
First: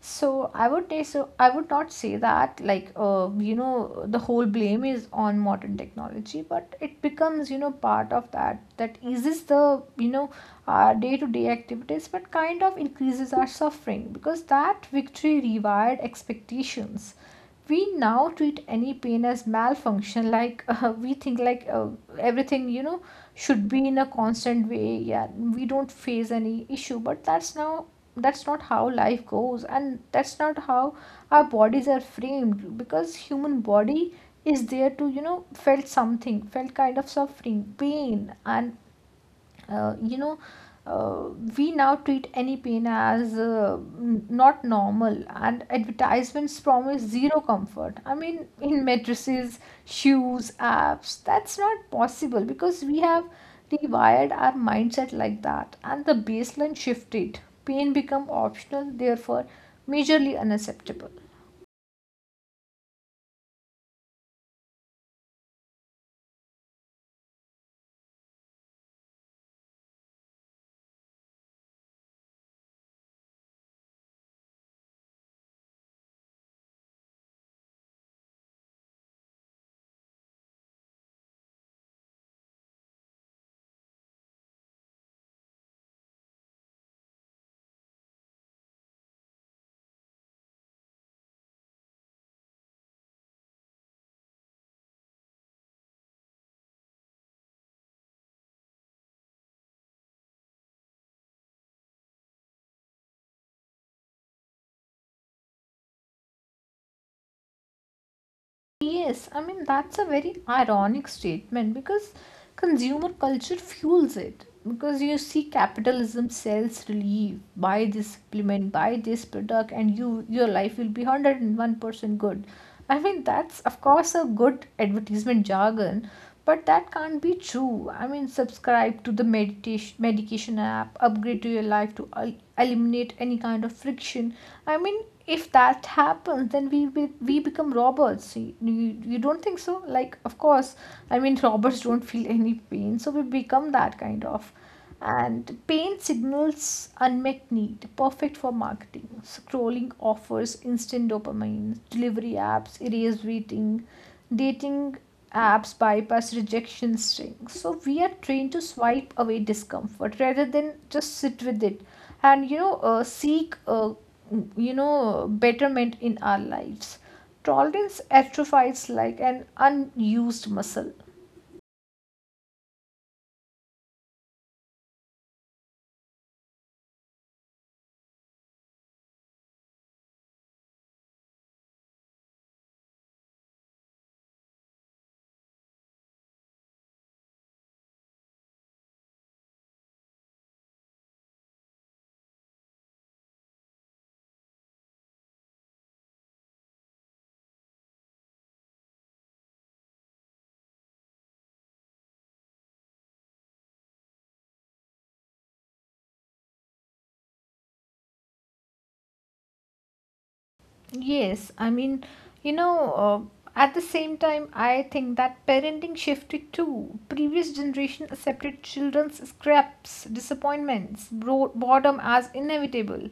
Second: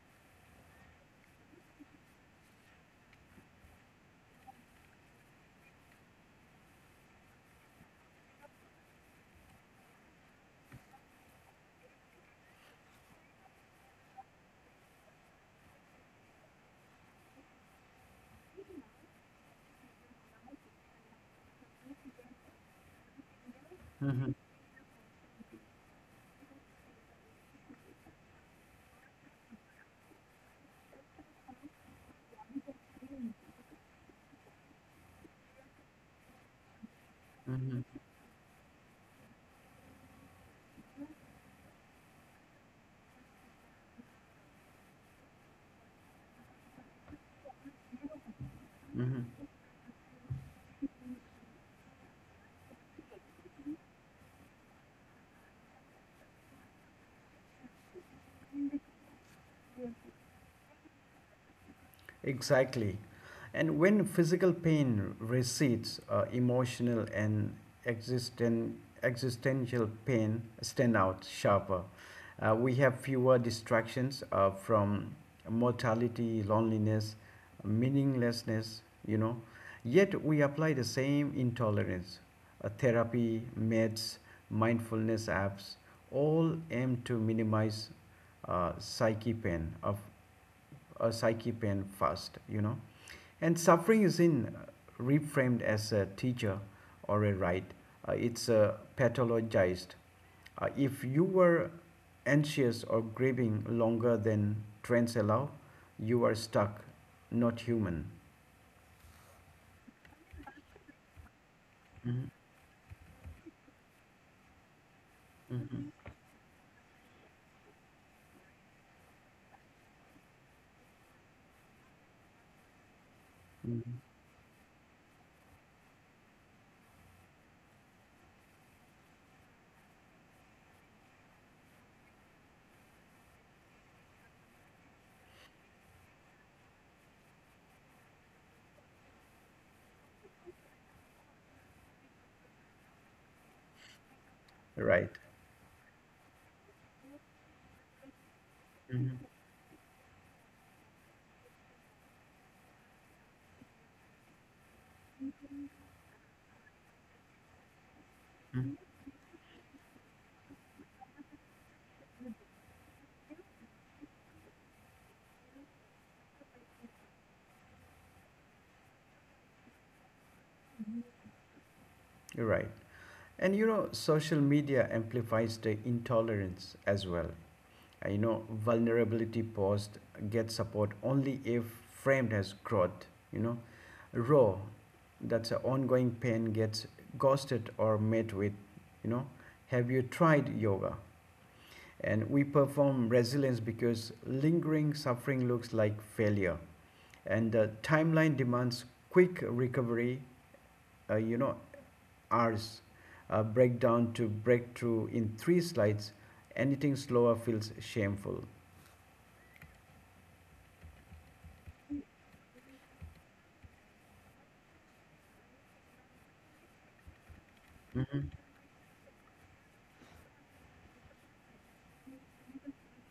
[SPEAKER 2] So I would say so I would not say that, like, uh, you know the whole blame is on modern technology, but it becomes, you know part of that that eases the, you know our day to day activities, but kind of increases our suffering because that victory rewired expectations. We now treat any pain as malfunction, like, uh, we think, like, uh, everything, you know should be in a
[SPEAKER 1] Mhm,
[SPEAKER 2] constant way. Yeah, we don't face any issue, but that's now that's not how life goes, and that's not how our bodies are framed because human body is there to, you know felt something, felt kind of suffering,
[SPEAKER 1] mhm,
[SPEAKER 2] pain, and uh, you know uh, we now treat any pain as uh, n- not normal. And advertisements promise zero comfort, I mean in
[SPEAKER 1] mhm.
[SPEAKER 2] mattresses, shoes, apps. That's not possible because we have rewired our mindset like that, and the baseline shifted. Pain become optional, therefore majorly unacceptable.
[SPEAKER 1] Exactly. And when physical pain recedes, uh, emotional and existen- existential pain stand out sharper. Uh, we have fewer distractions uh, from mortality, loneliness, meaninglessness, you know. Yet we apply the same intolerance. Uh, therapy, meds, mindfulness apps all aim to minimize uh, psyche pain of uh, psyche pain first, you know. And suffering isn't reframed as a teacher or a right, uh, it's uh, pathologized. Uh, if you were anxious or grieving longer than trends allow, you are stuck, not human.
[SPEAKER 2] Yes, I mean, that's a very ironic statement because
[SPEAKER 1] Mhm,
[SPEAKER 2] consumer culture fuels it. Because, you see,
[SPEAKER 1] mhm,
[SPEAKER 2] capitalism sells relief, buy this supplement, buy this product, and you your life will be one hundred one percent good. I mean, that's of
[SPEAKER 1] mhm.
[SPEAKER 2] course a good advertisement jargon, but that can't be true. I mean, subscribe to the meditation medication app, upgrade to your life to el- eliminate any kind of friction. I mean, if that happens, then we be, we become robots. You, you, you don't think so, like, of course, I mean, robots don't feel any pain, so we become that kind of.
[SPEAKER 1] Right.
[SPEAKER 2] And pain signals unmet need, perfect for marketing.
[SPEAKER 1] Mhm,
[SPEAKER 2] Scrolling offers instant dopamine delivery, apps erase waiting, dating apps bypass rejection string. So we are trained to
[SPEAKER 1] mhm.
[SPEAKER 2] swipe away discomfort rather than just sit with it, and you know uh, seek, uh, you know betterment in our lives. Tolerance atrophies like an unused muscle.
[SPEAKER 1] Right. And you know, social media amplifies the intolerance as well. Uh, you know vulnerability paused, get support only if framed as growth, you know raw. That's an ongoing pain, gets ghosted or met with, you know have you tried yoga? And we perform resilience because lingering suffering looks like failure, and the timeline demands quick recovery, uh, you know hours, uh, breakdown to breakthrough in three slides. Anything slower feels shameful.
[SPEAKER 2] Yes, I mean, you know uh, at the same time I think that parenting shifted too. Previous generation
[SPEAKER 1] Mhm,
[SPEAKER 2] accepted children's scraps, disappointments, bro- boredom as inevitable,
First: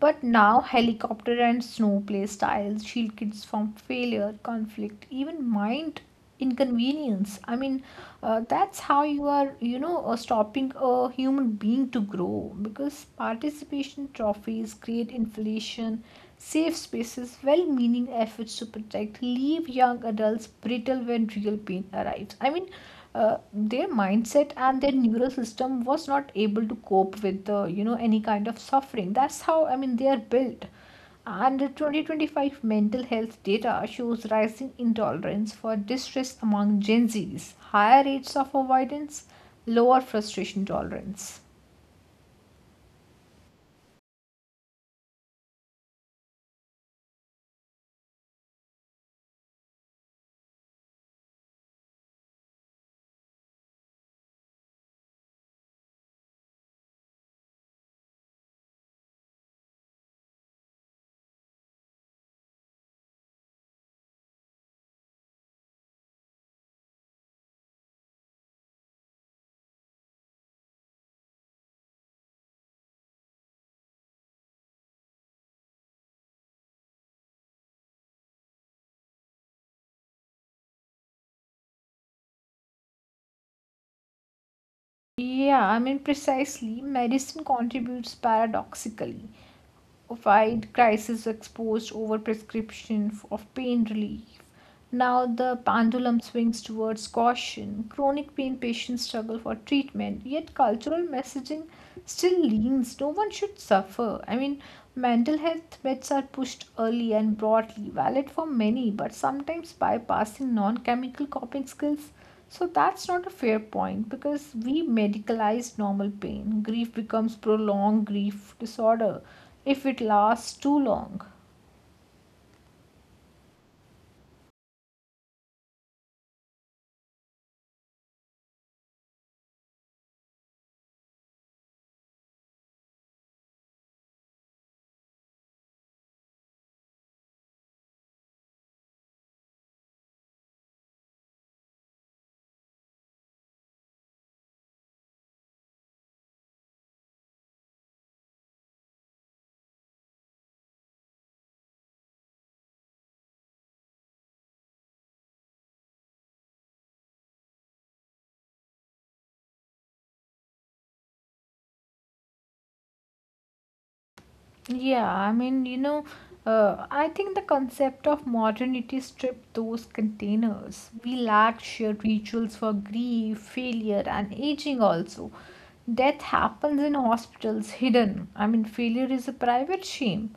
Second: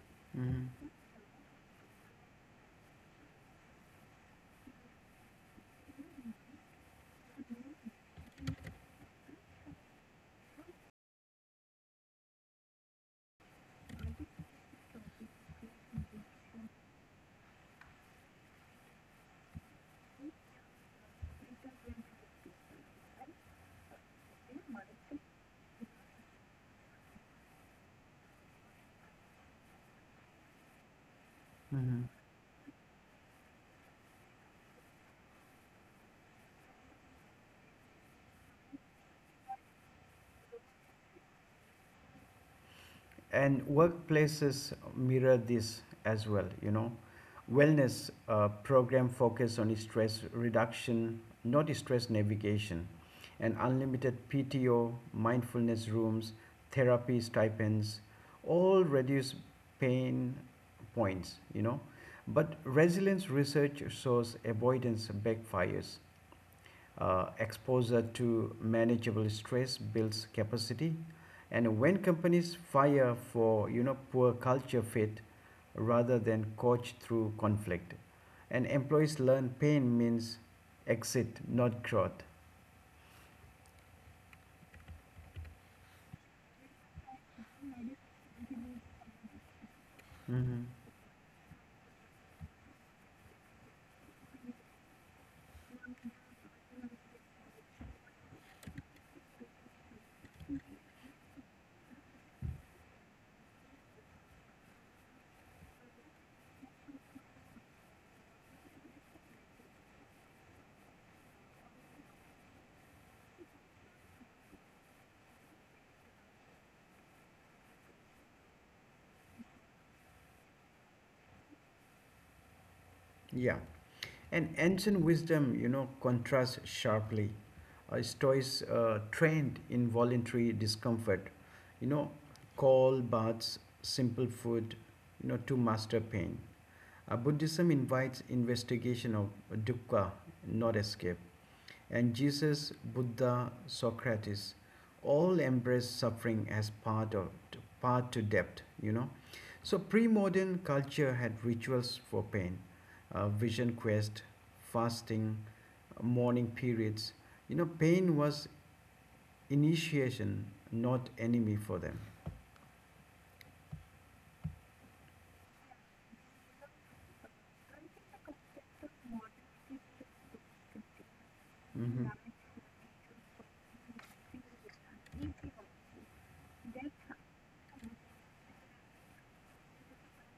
[SPEAKER 2] but now
[SPEAKER 1] mhm.
[SPEAKER 2] helicopter and snow play styles shield kids from failure, conflict, even mind inconvenience. I mean, uh, that's how you are, you know uh, stopping a human being to grow because participation trophies create inflation. Safe spaces, well meaning efforts to protect, leave young adults brittle when real pain arrives. I mean, uh, their mindset and their neural system was not able to cope with the, you know any kind of suffering. That's how, I mean, they are built. And the twenty twenty-five mental health data shows rising intolerance for distress among Gen Zs, higher rates of avoidance, lower frustration tolerance.
[SPEAKER 1] And workplaces mirror this as well, you know. Wellness uh, program focus on stress reduction, not stress navigation. And unlimited P T O, mindfulness rooms, therapy stipends, all reduce pain points, you know but resilience research shows avoidance backfires. Uh, exposure to manageable stress builds capacity. And when companies fire for you know poor culture fit rather than coach through conflict, and employees learn pain means exit, not growth.
[SPEAKER 2] Yeah, I mean, precisely, medicine contributes paradoxically.
[SPEAKER 1] Mm-hmm.
[SPEAKER 2] Opioid crisis exposed over prescription f- of pain relief. Now the pendulum swings towards caution. Chronic pain patients struggle for treatment, yet cultural messaging still leans no one should suffer. I mean, mental health meds are pushed early and broadly, valid for many, but sometimes bypassing non chemical coping skills, so that's not a fair point because we medicalize normal pain. Grief becomes prolonged grief disorder if it lasts too long.
[SPEAKER 1] Yeah, and ancient wisdom, you know, contrasts sharply. Uh, Stoics uh, trained in voluntary discomfort, you know, cold baths, simple food, you know, to master pain. Uh, Buddhism invites investigation of dukkha, not escape. And Jesus, Buddha, Socrates all embrace suffering as part of part to depth, you know. So pre-modern culture had rituals for pain, uh, vision quest, fasting, mourning periods. You know, pain was initiation, not enemy for them.
[SPEAKER 2] Yeah, I mean, you know, uh, I think the concept of modernity stripped those containers. We lack shared
[SPEAKER 1] Hmm.
[SPEAKER 2] rituals for grief, failure, and aging also. Death happens in hospitals, hidden. I mean, failure is a private shame.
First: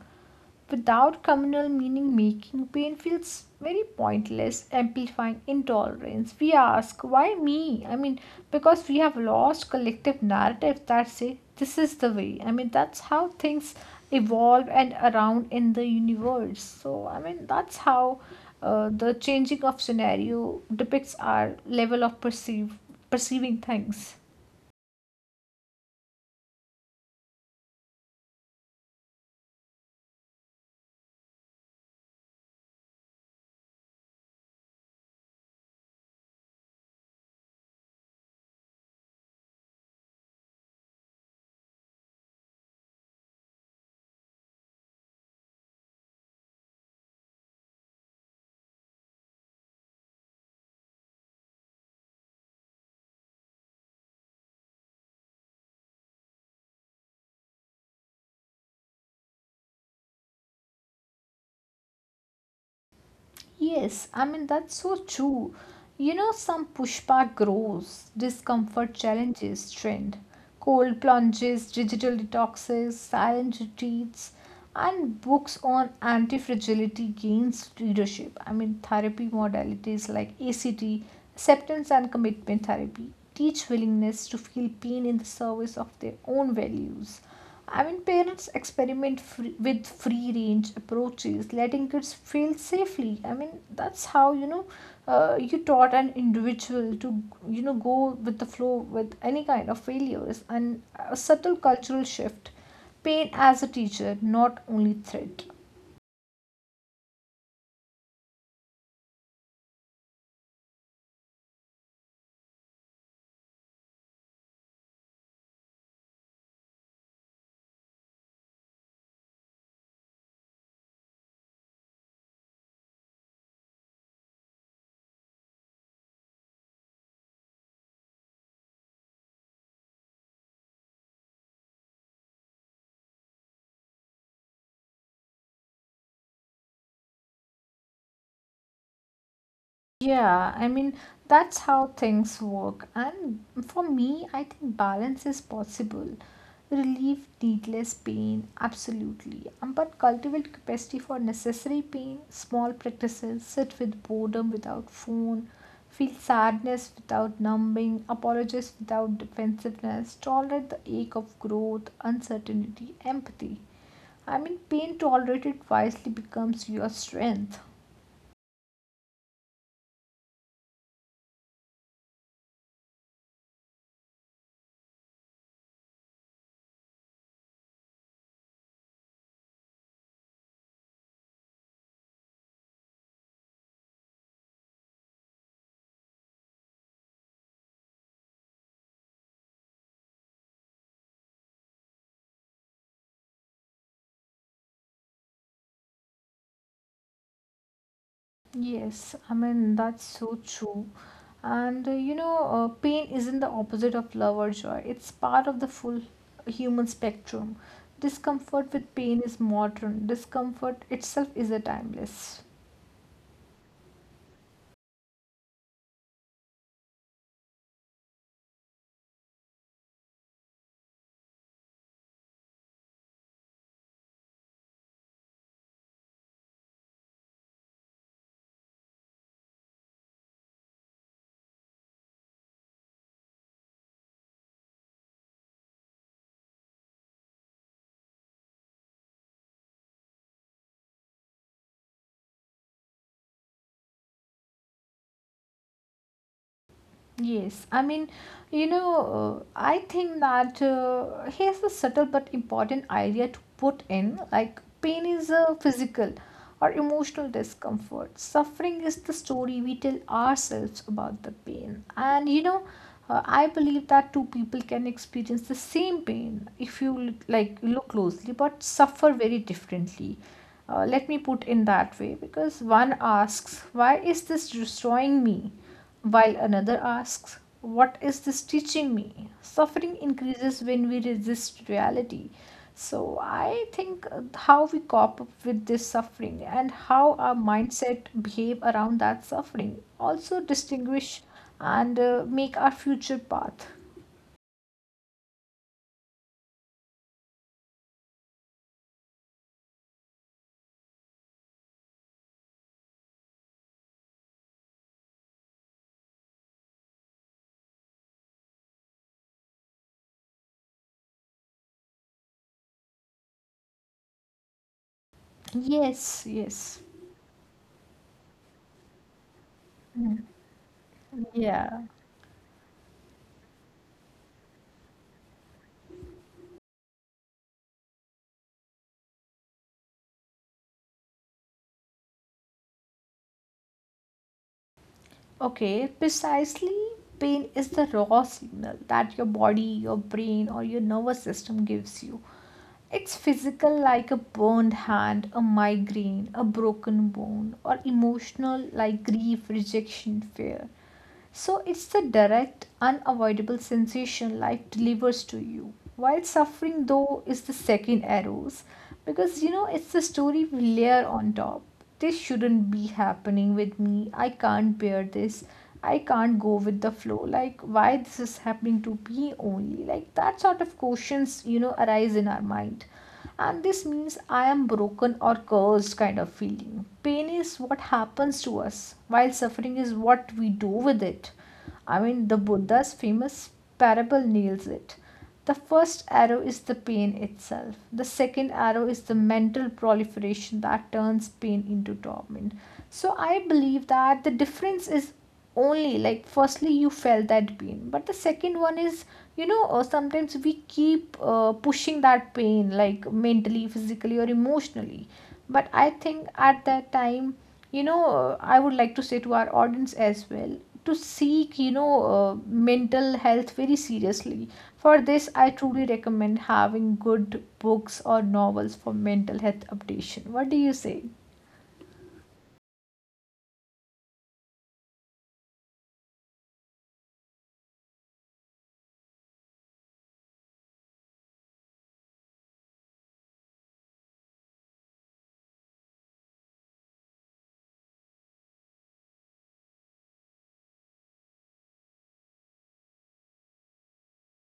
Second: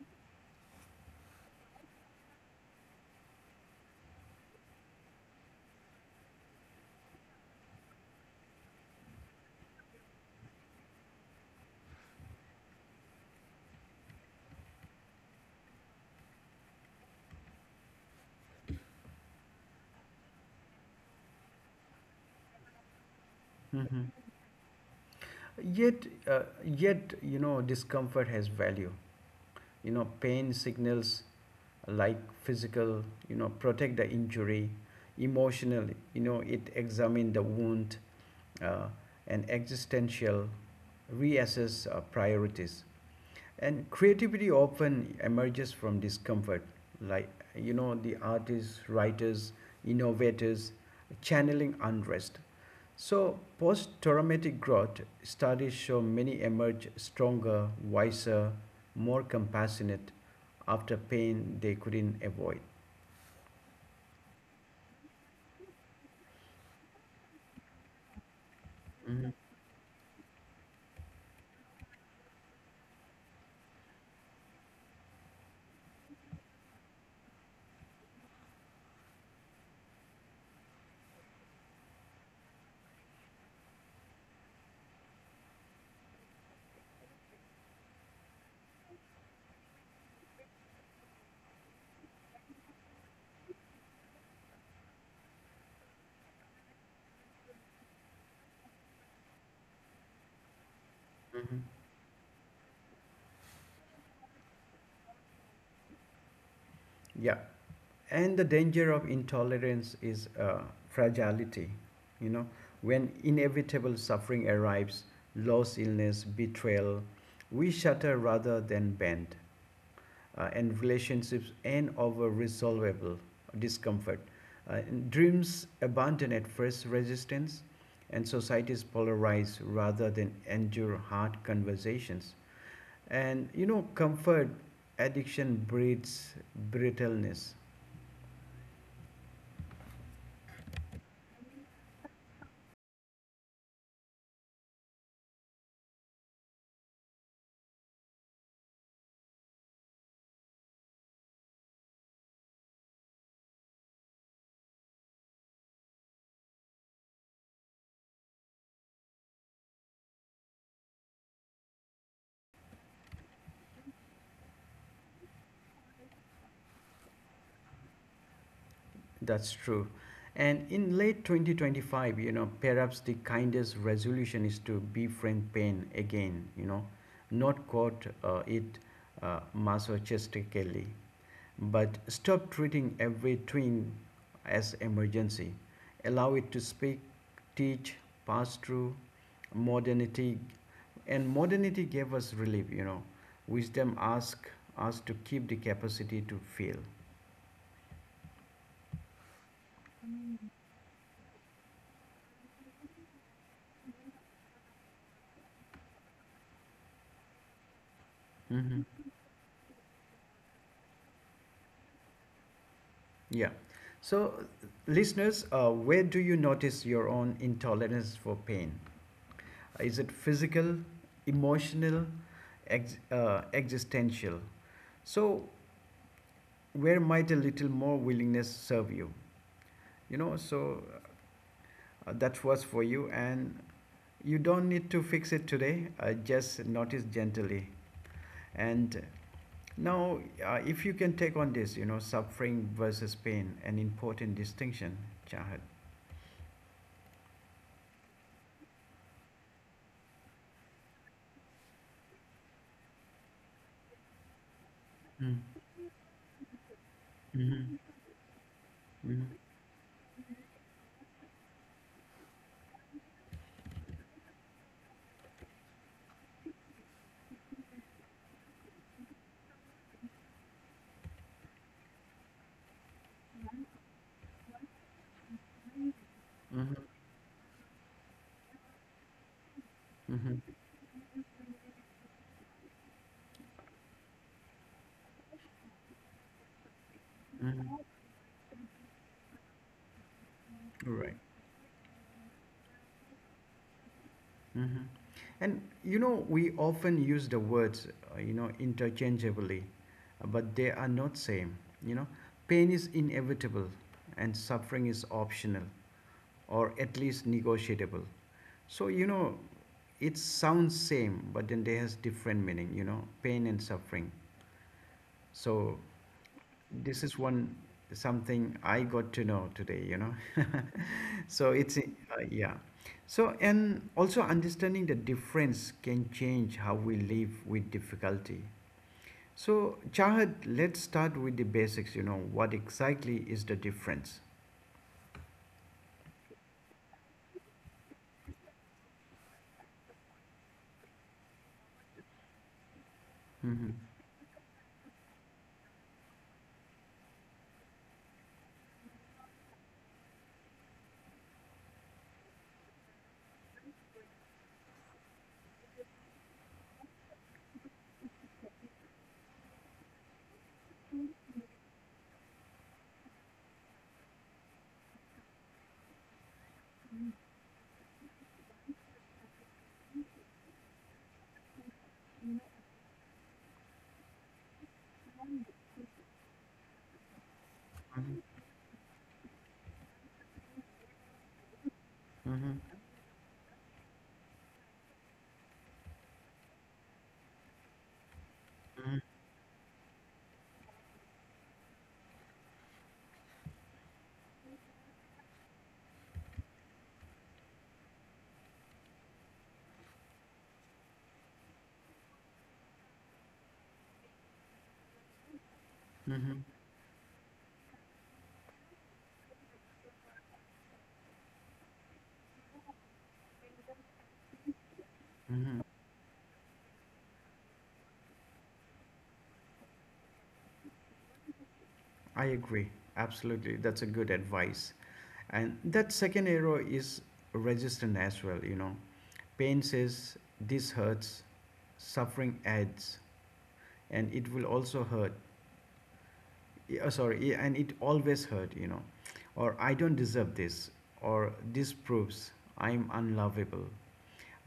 [SPEAKER 2] Without communal meaning making, pain feels very pointless, amplifying intolerance. We ask, why me? I mean, because we have lost collective narratives that say this is the way. I mean, that's how things evolve and around in the universe. So, I mean, that's how, uh, the changing of scenario depicts our level of perceive perceiving
[SPEAKER 1] Hmm.
[SPEAKER 2] things.
[SPEAKER 1] Yet, uh, yet you know, discomfort has value. You know, pain signals, like physical, you know protect the injury; emotional, you know it examine the wound; uh, and existential, reassess uh, priorities. And creativity often emerges from discomfort, like, you know the artists, writers, innovators channeling unrest. So, post traumatic growth studies show many emerge stronger, wiser, more compassionate after pain they couldn't avoid.
[SPEAKER 2] Yes, I mean, that's so true. You know, some pushback grows, discomfort
[SPEAKER 1] Mhm,
[SPEAKER 2] challenges trend, cold plunges, digital detoxes, silent retreats, and books on anti fragility gains readership. I mean, therapy modalities like ACT, acceptance and commitment therapy, teach willingness to feel pain in the service of their own values. I mean, parents experiment free, with free range approaches, letting kids fail safely. I mean, that's how, you know uh, you taught an individual to, you know go with the flow with any kind of failures and a subtle
[SPEAKER 1] mhm.
[SPEAKER 2] cultural shift. Pain as a teacher, not only threat.
[SPEAKER 1] Yeah, and the danger of intolerance is uh, fragility. You know, when inevitable suffering arrives, loss, illness, betrayal, we shatter rather than bend. uh, and relationships and over resolvable discomfort. Uh, dreams abandon at first resistance, and societies polarize rather than endure hard conversations. And you know, comfort addiction breeds brittleness.
[SPEAKER 2] Yeah, I mean, that's how things work. And for me, I think balance is possible. Relieve needless pain, absolutely. Um, But cultivate capacity for necessary pain, small practices, sit with boredom without phone, feel sadness without numbing, apologize without defensiveness, tolerate the ache of growth, uncertainty, empathy. I mean, pain tolerated wisely becomes your strength.
[SPEAKER 1] That's true. And in late twenty twenty-five, you know, perhaps the kindest resolution is to befriend pain again, you know, not quote uh, it uh, masochistically. But stop treating every twinge as emergency. Allow it to speak, teach, pass through modernity. And modernity gave us relief, you know. Wisdom asks us to keep the capacity to feel.
[SPEAKER 2] Yes, I mean, that's so true. And, uh, you know, uh, pain isn't the opposite of love or joy, it's part of the full human spectrum. Discomfort
[SPEAKER 1] Hmm.
[SPEAKER 2] with pain is modern, discomfort itself is a timeless.
[SPEAKER 1] Yeah. So, listeners, uh, where do you notice your own intolerance for pain? Is it physical, emotional, ex- uh, existential? So, where might a little more willingness serve you, you know so, uh, that was for you. And you don't need to fix it today, uh, just notice gently. And now, uh, if you can take on this, you know suffering versus pain, an important distinction, Chahat?
[SPEAKER 2] Yes, I mean, you know, uh, I think that, uh, here's a subtle but important idea to put in, like, pain is
[SPEAKER 1] Mm-hmm.
[SPEAKER 2] a physical or emotional discomfort. Suffering is the
[SPEAKER 1] Mm-hmm,
[SPEAKER 2] story we tell ourselves about the pain. And, you know, uh, I believe that two people can experience the same pain if you l- like look closely, but suffer very differently. Uh, let me put in that way because one asks, why is this destroying me? While another
[SPEAKER 1] mm-hmm,
[SPEAKER 2] asks, what is this teaching me? Suffering increases when we resist reality. So, I think, uh, how we cope up with this suffering and how our
[SPEAKER 1] mm-hmm.
[SPEAKER 2] mindset behave around that suffering also
[SPEAKER 1] Right.
[SPEAKER 2] distinguish and, uh, make our future path.
[SPEAKER 1] Hmm. And you know, we often use the words, uh, you know, interchangeably, uh, but they are not same. You know, pain is inevitable, and suffering is optional, or at least negotiable. So you know, it sounds same, but then they has different meaning. You know, pain and suffering. So
[SPEAKER 2] Yes, yes.
[SPEAKER 1] this is one something I got to know today, you know. So it's
[SPEAKER 2] Yeah.
[SPEAKER 1] uh, yeah. So and also understanding the difference can change how we live with difficulty. So Chahat, let's start with the basics. You know what exactly is the difference?
[SPEAKER 2] Okay, precisely. Pain is the raw signal that your body, your brain, or your nervous system gives you. It's
[SPEAKER 1] Hmm.
[SPEAKER 2] physical, like a burned hand, a migraine, a broken bone, or emotional, like grief, rejection, fear. So it's the direct, unavoidable sensation life delivers to you. While suffering, though, is the second arrows because, you know it's the story we layer on top. This shouldn't be happening with me. I can't bear this. I can't go with the flow. Like, why this is happening to me only? Like, that sort of questions, you know, arise in our mind. And this means I am broken or cursed kind of feeling. Pain is what
[SPEAKER 1] Hmm.
[SPEAKER 2] happens to us, while suffering is what we do with it. I mean, the
[SPEAKER 1] Hmm.
[SPEAKER 2] Buddha's famous parable nails it. The first arrow is the pain itself. The second arrow is the mental proliferation that turns pain into torment. So I believe that the difference is only, like, firstly you felt that pain, but the second one is, you know uh, sometimes we keep, uh, pushing that pain like mentally, physically, or emotionally. But I think,
[SPEAKER 1] Hmm.
[SPEAKER 2] at that time, you know uh, I would like to say to our audience as well, to seek, you know uh, mental health very seriously. For this I
[SPEAKER 1] Hmm.
[SPEAKER 2] truly recommend having good books or novels for mental health updation. What do you say?
[SPEAKER 1] I agree. Absolutely. That's a good advice. And that second arrow is resistant as well, you know. Pain says this hurts, suffering adds and it will also hurt, uh, sorry, yeah, and it always hurt, you know, or I don't deserve this, or this proves I'm unlovable.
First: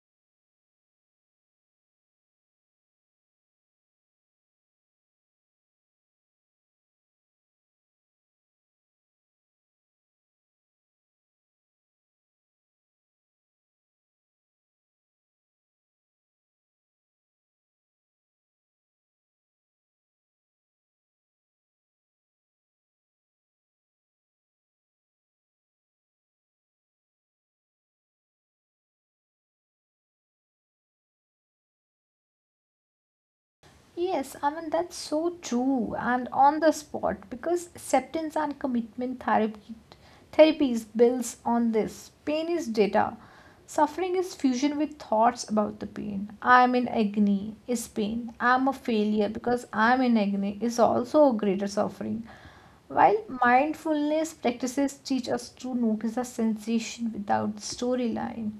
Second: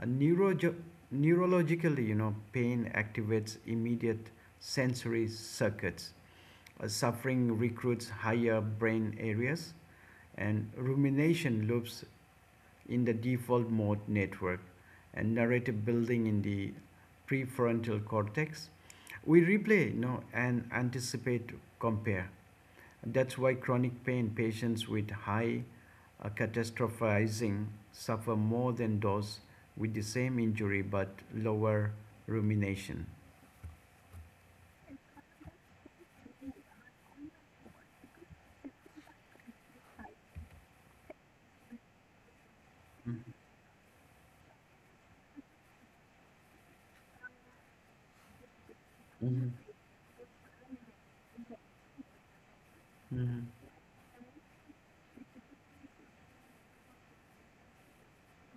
[SPEAKER 1] A neuro- neurologically, you know, pain activates immediate sensory circuits. Uh, suffering recruits higher brain areas and rumination loops in the default mode network, and narrative building in the prefrontal cortex. We replay, you know, and anticipate, compare. That's why chronic pain patients with high uh, catastrophizing suffer more than those with the same injury but lower rumination.
[SPEAKER 2] Yes, I mean, that's so true and on the spot because acceptance and commitment therapy therapies builds on this. Pain is data. Suffering is fusion with thoughts about the pain. I'm in agony is pain. I'm a failure
[SPEAKER 1] Mhm,
[SPEAKER 2] because I'm in agony is also a greater suffering. While
[SPEAKER 1] mhm,
[SPEAKER 2] mindfulness practices teach us to notice a sensation without storyline.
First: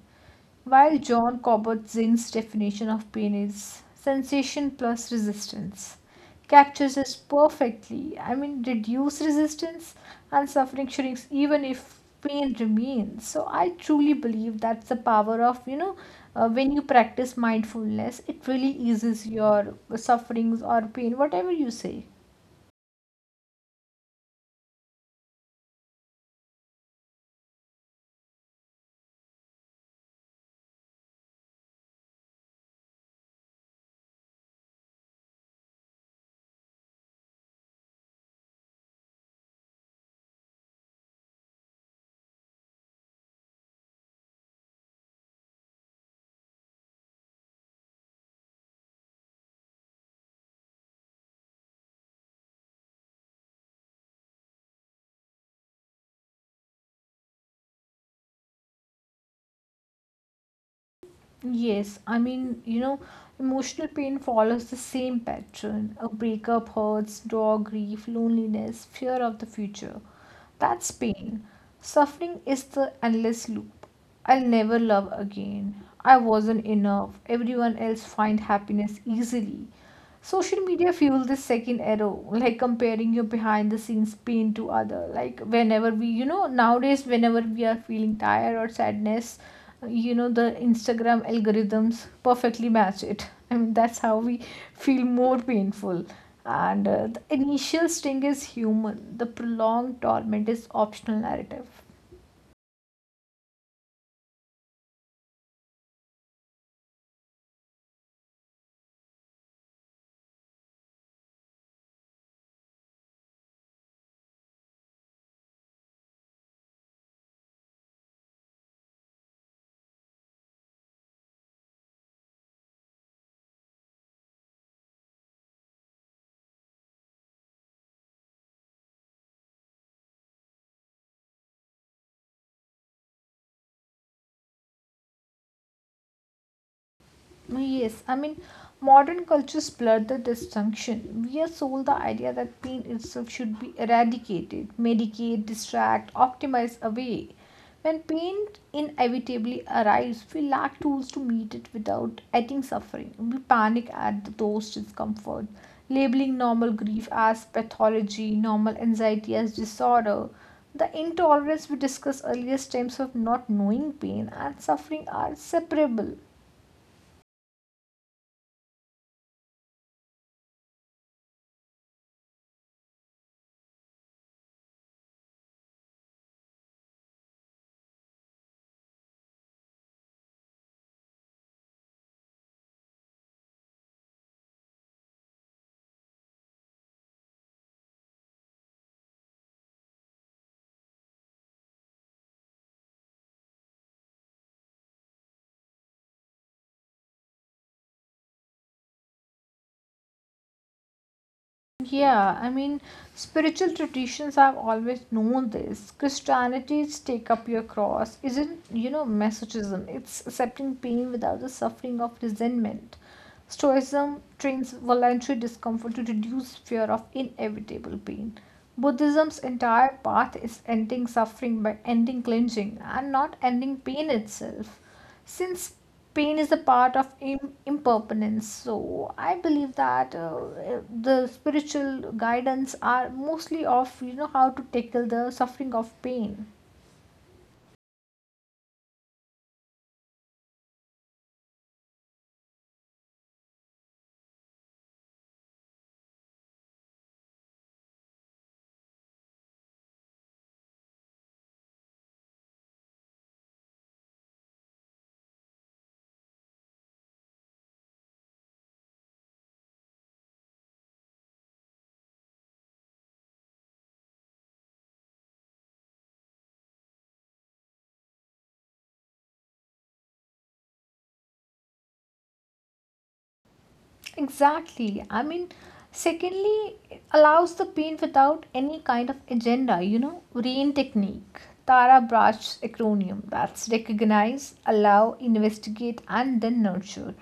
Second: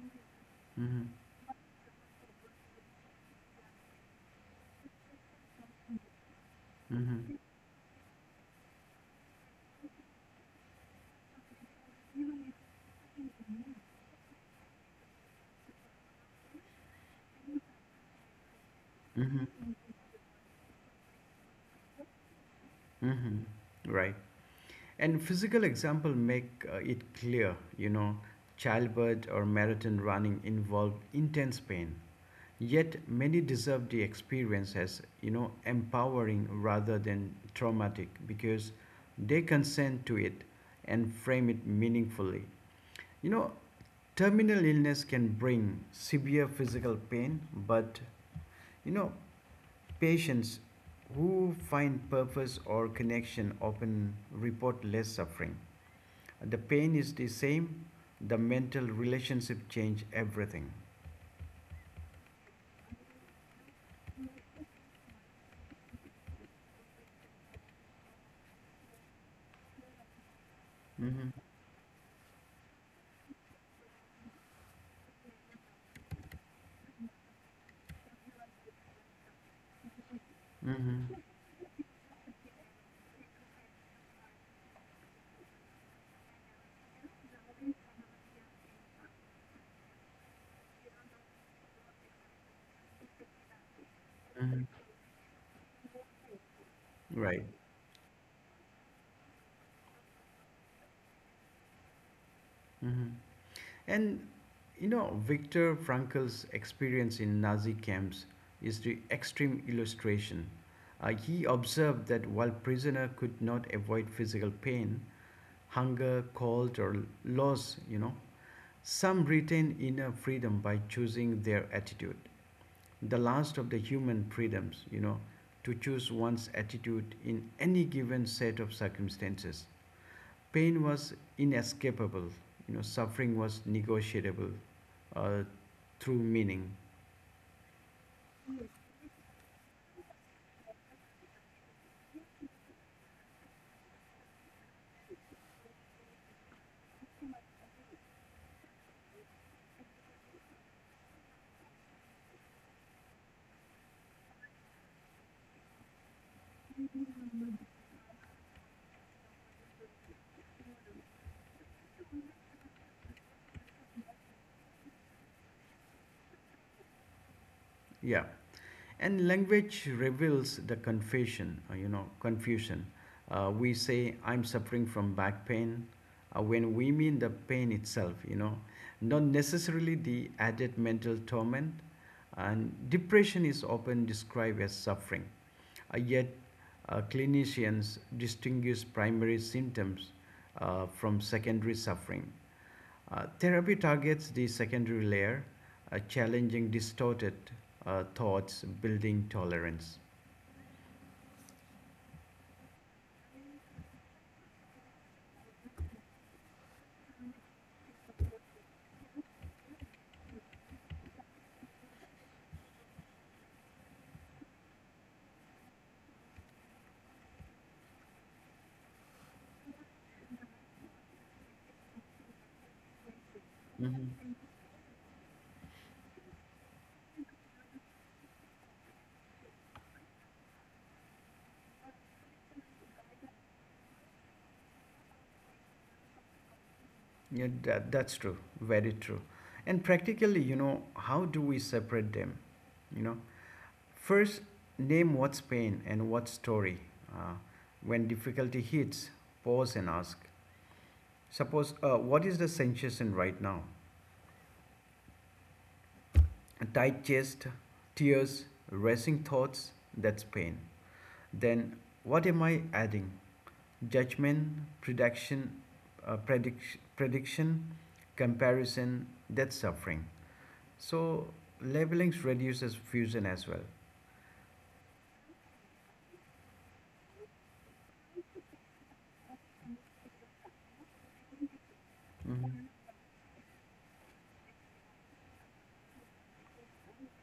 [SPEAKER 2] While
[SPEAKER 1] mhm,
[SPEAKER 2] John Kabat Zinn's definition of pain is sensation plus resistance, captures this
[SPEAKER 1] mhm,
[SPEAKER 2] perfectly. I mean, reduce resistance and suffering shrinks even if pain remains. So, I truly believe that's the power of, you know, uh, when you practice mindfulness, it really eases
[SPEAKER 1] mhm,
[SPEAKER 2] your sufferings or pain, whatever you say.
[SPEAKER 1] mhm. Right. And physical example make uh, it clear, you know, childbirth or marathon running involve intense pain. Yet many deserve the experience as, you know, empowering rather than traumatic because they consent to it and frame it meaningfully. You know, terminal illness can bring severe physical pain, but, you know, patients who find purpose or connection often report less suffering. The pain is the same, the mental relationship change everything.
[SPEAKER 2] Yes, I mean, you know, Emotional pain follows the same pattern. A breakup hurts, raw grief, loneliness, fear of the future. That's
[SPEAKER 1] Hmm.
[SPEAKER 2] pain. Suffering is the endless loop. I'll never love again. I wasn't enough. Everyone else find happiness easily. Social media
[SPEAKER 1] Hmm.
[SPEAKER 2] fuels this second arrow, like comparing your behind the scenes pain to other like whenever we you know nowadays whenever we are feeling tired or sadness you know the Instagram algorithms perfectly match it. I mean, that's how we
[SPEAKER 1] Hmm.
[SPEAKER 2] feel more painful. And uh, the
[SPEAKER 1] Right.
[SPEAKER 2] initial sting is human, the prolonged torment is optional narrative.
[SPEAKER 1] Hmm. And you know, Victor Frankl's experience in Nazi camps is the extreme illustration. Uh, he observed that while prisoner could not avoid physical pain, hunger, cold, or loss, you know some retain inner freedom by choosing their attitude, the last of the human freedoms, you know, to choose one's attitude in any given set of circumstances. Pain was inescapable, you know, suffering was negotiable uh, through meaning.
[SPEAKER 2] Yes, I mean, modern cultures blur the distinction. We are sold the idea that pain itself should be eradicated, medicate, distract, optimize away. When pain inevitably arrives, we lack tools to meet it without adding suffering. We panic at the dose discomfort, labeling normal grief as pathology, normal anxiety as disorder. The intolerance we discussed earlier stems of not knowing pain and suffering are separable.
[SPEAKER 1] Yeah. And language reveals the confession, uh, you know, confusion. Uh, we say, I'm suffering from back pain, uh, when we mean the pain itself, you know, not necessarily the added mental torment. And depression is often described as suffering. Uh, yet, uh, clinicians distinguish primary symptoms uh, from secondary suffering. Uh, therapy targets the secondary layer, uh, challenging distorted uh, thoughts, building tolerance.
[SPEAKER 2] Yeah, I mean, spiritual traditions have always known this. Christianity's take up your cross isn't, you know, masochism. It's accepting pain without the suffering of resentment. Stoicism trains voluntary discomfort to reduce fear of inevitable pain. Buddhism's entire path is ending suffering by ending cleansing and not ending pain
[SPEAKER 1] Hmm.
[SPEAKER 2] itself. Since pain is a part of Im- impermanence, so I believe that uh, the spiritual guidance are mostly of, you know, how to tackle the suffering of pain.
[SPEAKER 1] Yeah, that, that's true, very true. And practically, you know, how do we separate them? You know, first, name what's pain and what's story. Uh, when difficulty hits, pause and ask. Suppose, uh, what is the sensation right now? A tight chest, tears, racing thoughts, that's pain. Then, what am I adding? Judgment, prediction, uh, predict- prediction, comparison, that's suffering. So labeling reduces fusion as well.
[SPEAKER 2] Exactly, I mean, secondly, it allows the pain without any kind of agenda. You know, rain technique, Tara Brush
[SPEAKER 1] Mhm,
[SPEAKER 2] acronym, that's recognize, allow, investigate, and then nurture.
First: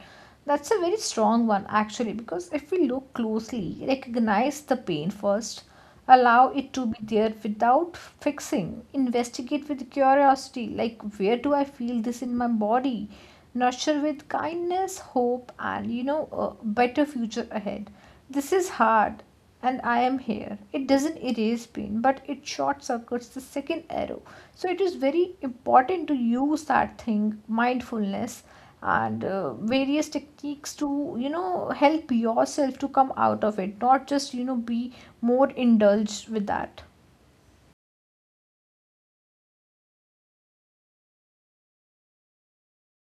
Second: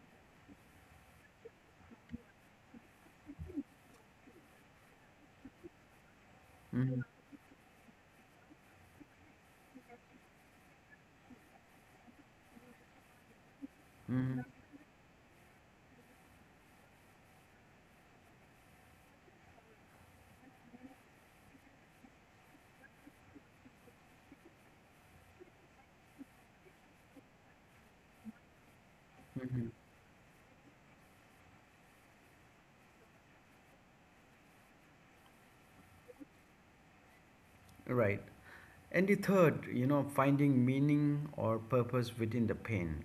[SPEAKER 2] That's a very strong one actually, because if we look closely, recognize the pain first, allow it to be
[SPEAKER 1] mhm,
[SPEAKER 2] there without fixing, investigate with curiosity, like where do I feel this in my body, nurture with
[SPEAKER 1] mhm,
[SPEAKER 2] kindness, hope and, you know, a better future ahead. This is hard, and I am here. It doesn't erase pain, but it short circuits the second arrow. So it is very important to use that thing, mindfulness, and uh,
[SPEAKER 1] mhm.
[SPEAKER 2] various techniques to, you know, help yourself to come out of it, not just, you know, be more indulged with that.
[SPEAKER 1] Right. And the third, you know, finding meaning or purpose within the pain.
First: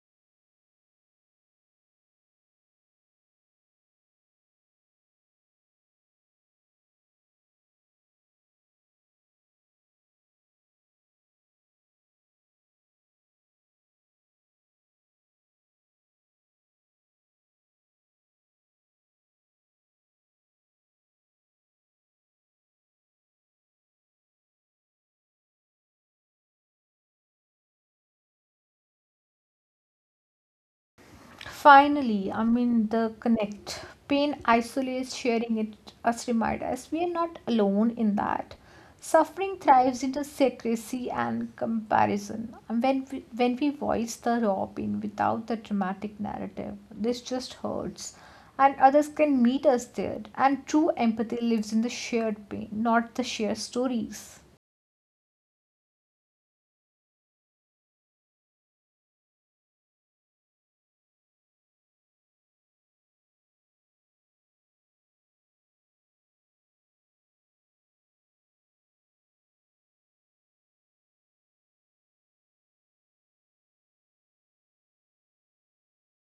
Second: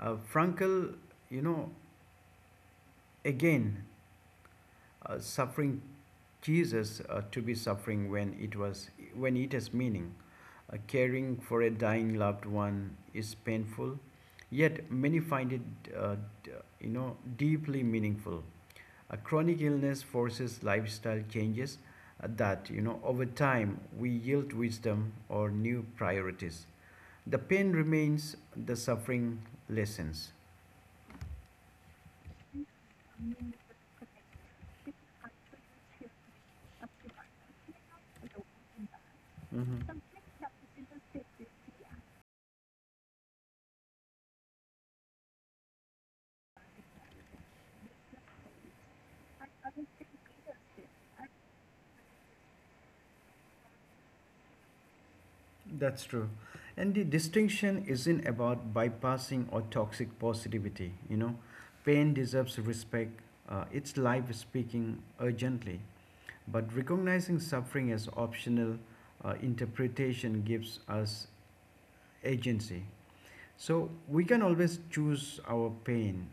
[SPEAKER 1] Uh, Frankel, you know, again, uh, suffering Jesus uh, to be suffering when it was when it has meaning. Uh, caring for a dying loved one is painful, yet many find it, uh, d- you know, deeply meaningful. A chronic illness forces lifestyle changes uh, that, you know, over time we yield wisdom or new priorities. The pain remains, the suffering lessens.
[SPEAKER 2] Finally, I mean, the connect. Pain isolates, sharing it us remind us we are not alone in that. Suffering thrives in the secrecy and comparison. And when we, when we voice the raw pain without the dramatic narrative, this just hurts. And others can meet us there. And true empathy lives in the shared pain, not the shared stories.
[SPEAKER 1] That's true. And the distinction isn't about bypassing or toxic positivity, you know. Pain deserves respect, uh, it's life speaking urgently. But recognizing suffering as optional uh, interpretation gives us agency. So we can always choose our pain,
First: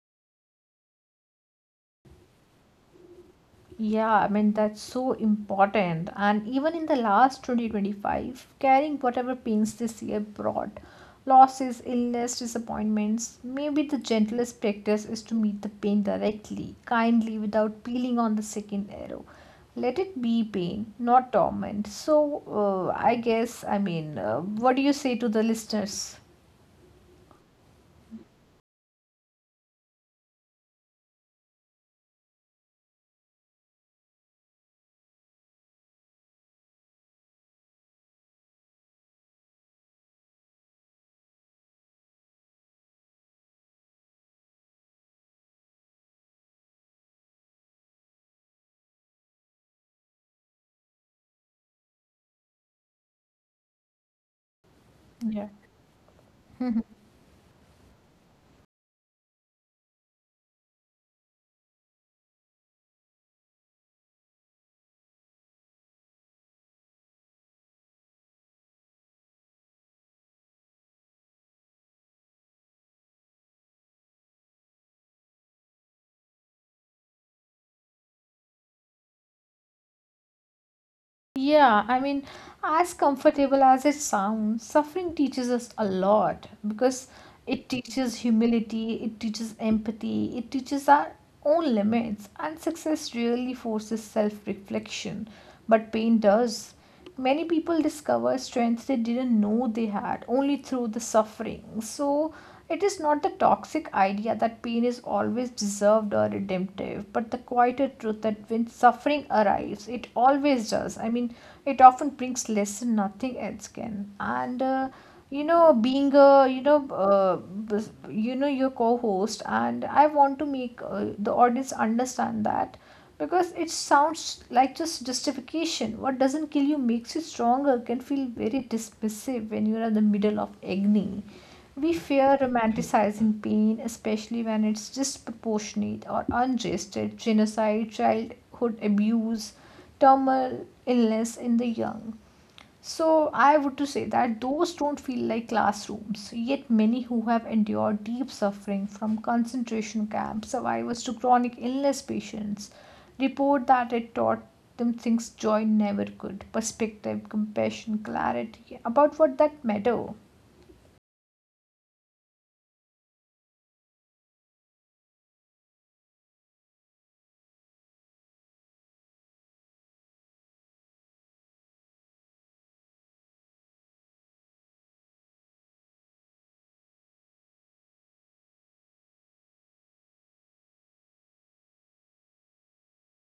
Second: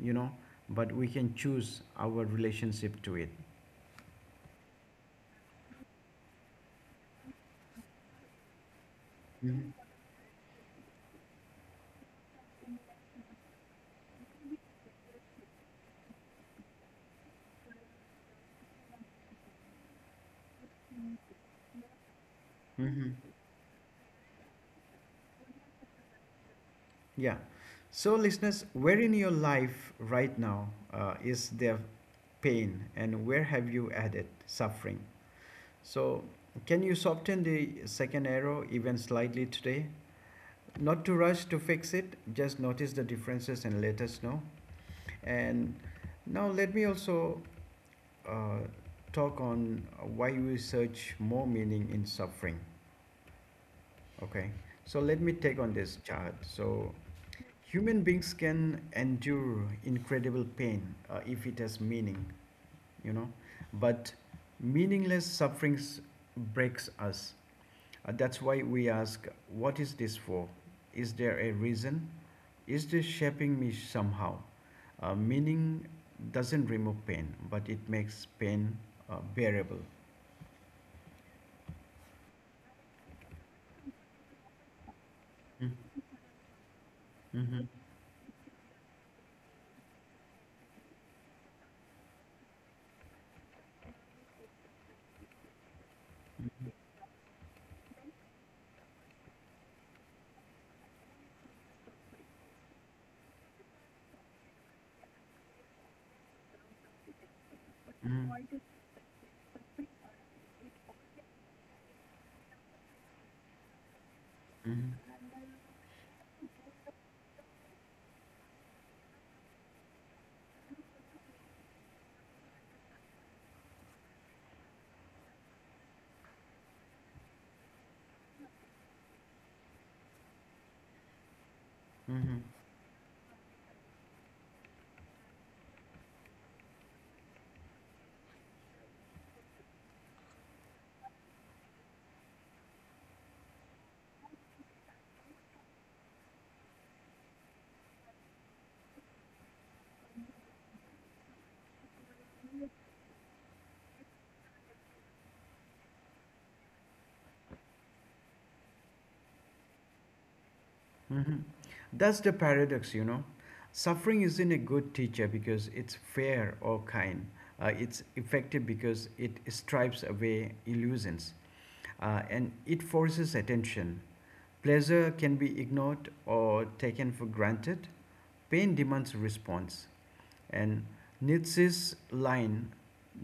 [SPEAKER 1] you know, but we can choose our relationship to it.
[SPEAKER 2] Yeah, I mean, that's so important. And even in the last twenty twenty-five, carrying whatever
[SPEAKER 1] Mm-hmm.
[SPEAKER 2] pains this year brought, losses, illness, disappointments, maybe the gentlest practice is to meet the pain directly, kindly, without peeling on the second arrow. Let it be pain, not torment. So, uh, I
[SPEAKER 1] Mm-hmm.
[SPEAKER 2] guess, I mean, uh, what do you say to the listeners?
[SPEAKER 1] Yeah. So, listeners, where in your life right now uh, is there pain, and where have you added suffering? So, can you soften the second arrow even slightly today? Not to rush to fix it, just notice the differences and let us know. And now, let me also uh, talk on why we search more meaning in suffering. Okay, so let me
[SPEAKER 2] Yeah.
[SPEAKER 1] take on this chart. So, human beings can endure incredible pain uh, if it has meaning. You know, but meaningless sufferings breaks us. Uh, that's why we ask, what is this for? Is there a reason? Is this shaping me somehow? Uh, meaning doesn't remove pain, but it makes pain uh, bearable.
[SPEAKER 2] Yeah, I mean, as comfortable as it sounds, suffering teaches us
[SPEAKER 1] Mhm,
[SPEAKER 2] a lot, because
[SPEAKER 1] mhm,
[SPEAKER 2] it teaches humility, it teaches empathy, it teaches our own limits, and success really forces self-reflection. But pain does. Many people discover strengths they didn't know they had only through the suffering. So it is not the toxic idea that pain is always deserved or redemptive, but the quieter truth that when suffering arrives, it always does. I mean, it often brings lesson nothing else can. And uh, you know, being a, you know, uh, bus- you know, your co-host, and I want to make uh, the audience understand that, because it sounds like just justification. What doesn't kill you makes you stronger can feel very dismissive when you are in the middle of agony. We fear
[SPEAKER 1] mhm,
[SPEAKER 2] romanticizing pain, especially when it's disproportionate or unjusted, genocide, childhood abuse, terminal illness in the young. So I would to say that those don't feel like classrooms. Yet many who have endured deep suffering, from concentration camp survivors to chronic illness patients, report that it taught them things joy never could, perspective, compassion, clarity about what that matter.
[SPEAKER 1] mhm. That's the paradox, you know. Suffering isn't a good teacher because it's fair or kind. Uh, it's effective because it strips away illusions. uh, and it forces attention. Pleasure can be ignored or taken for granted. Pain demands response. And Nietzsche's line,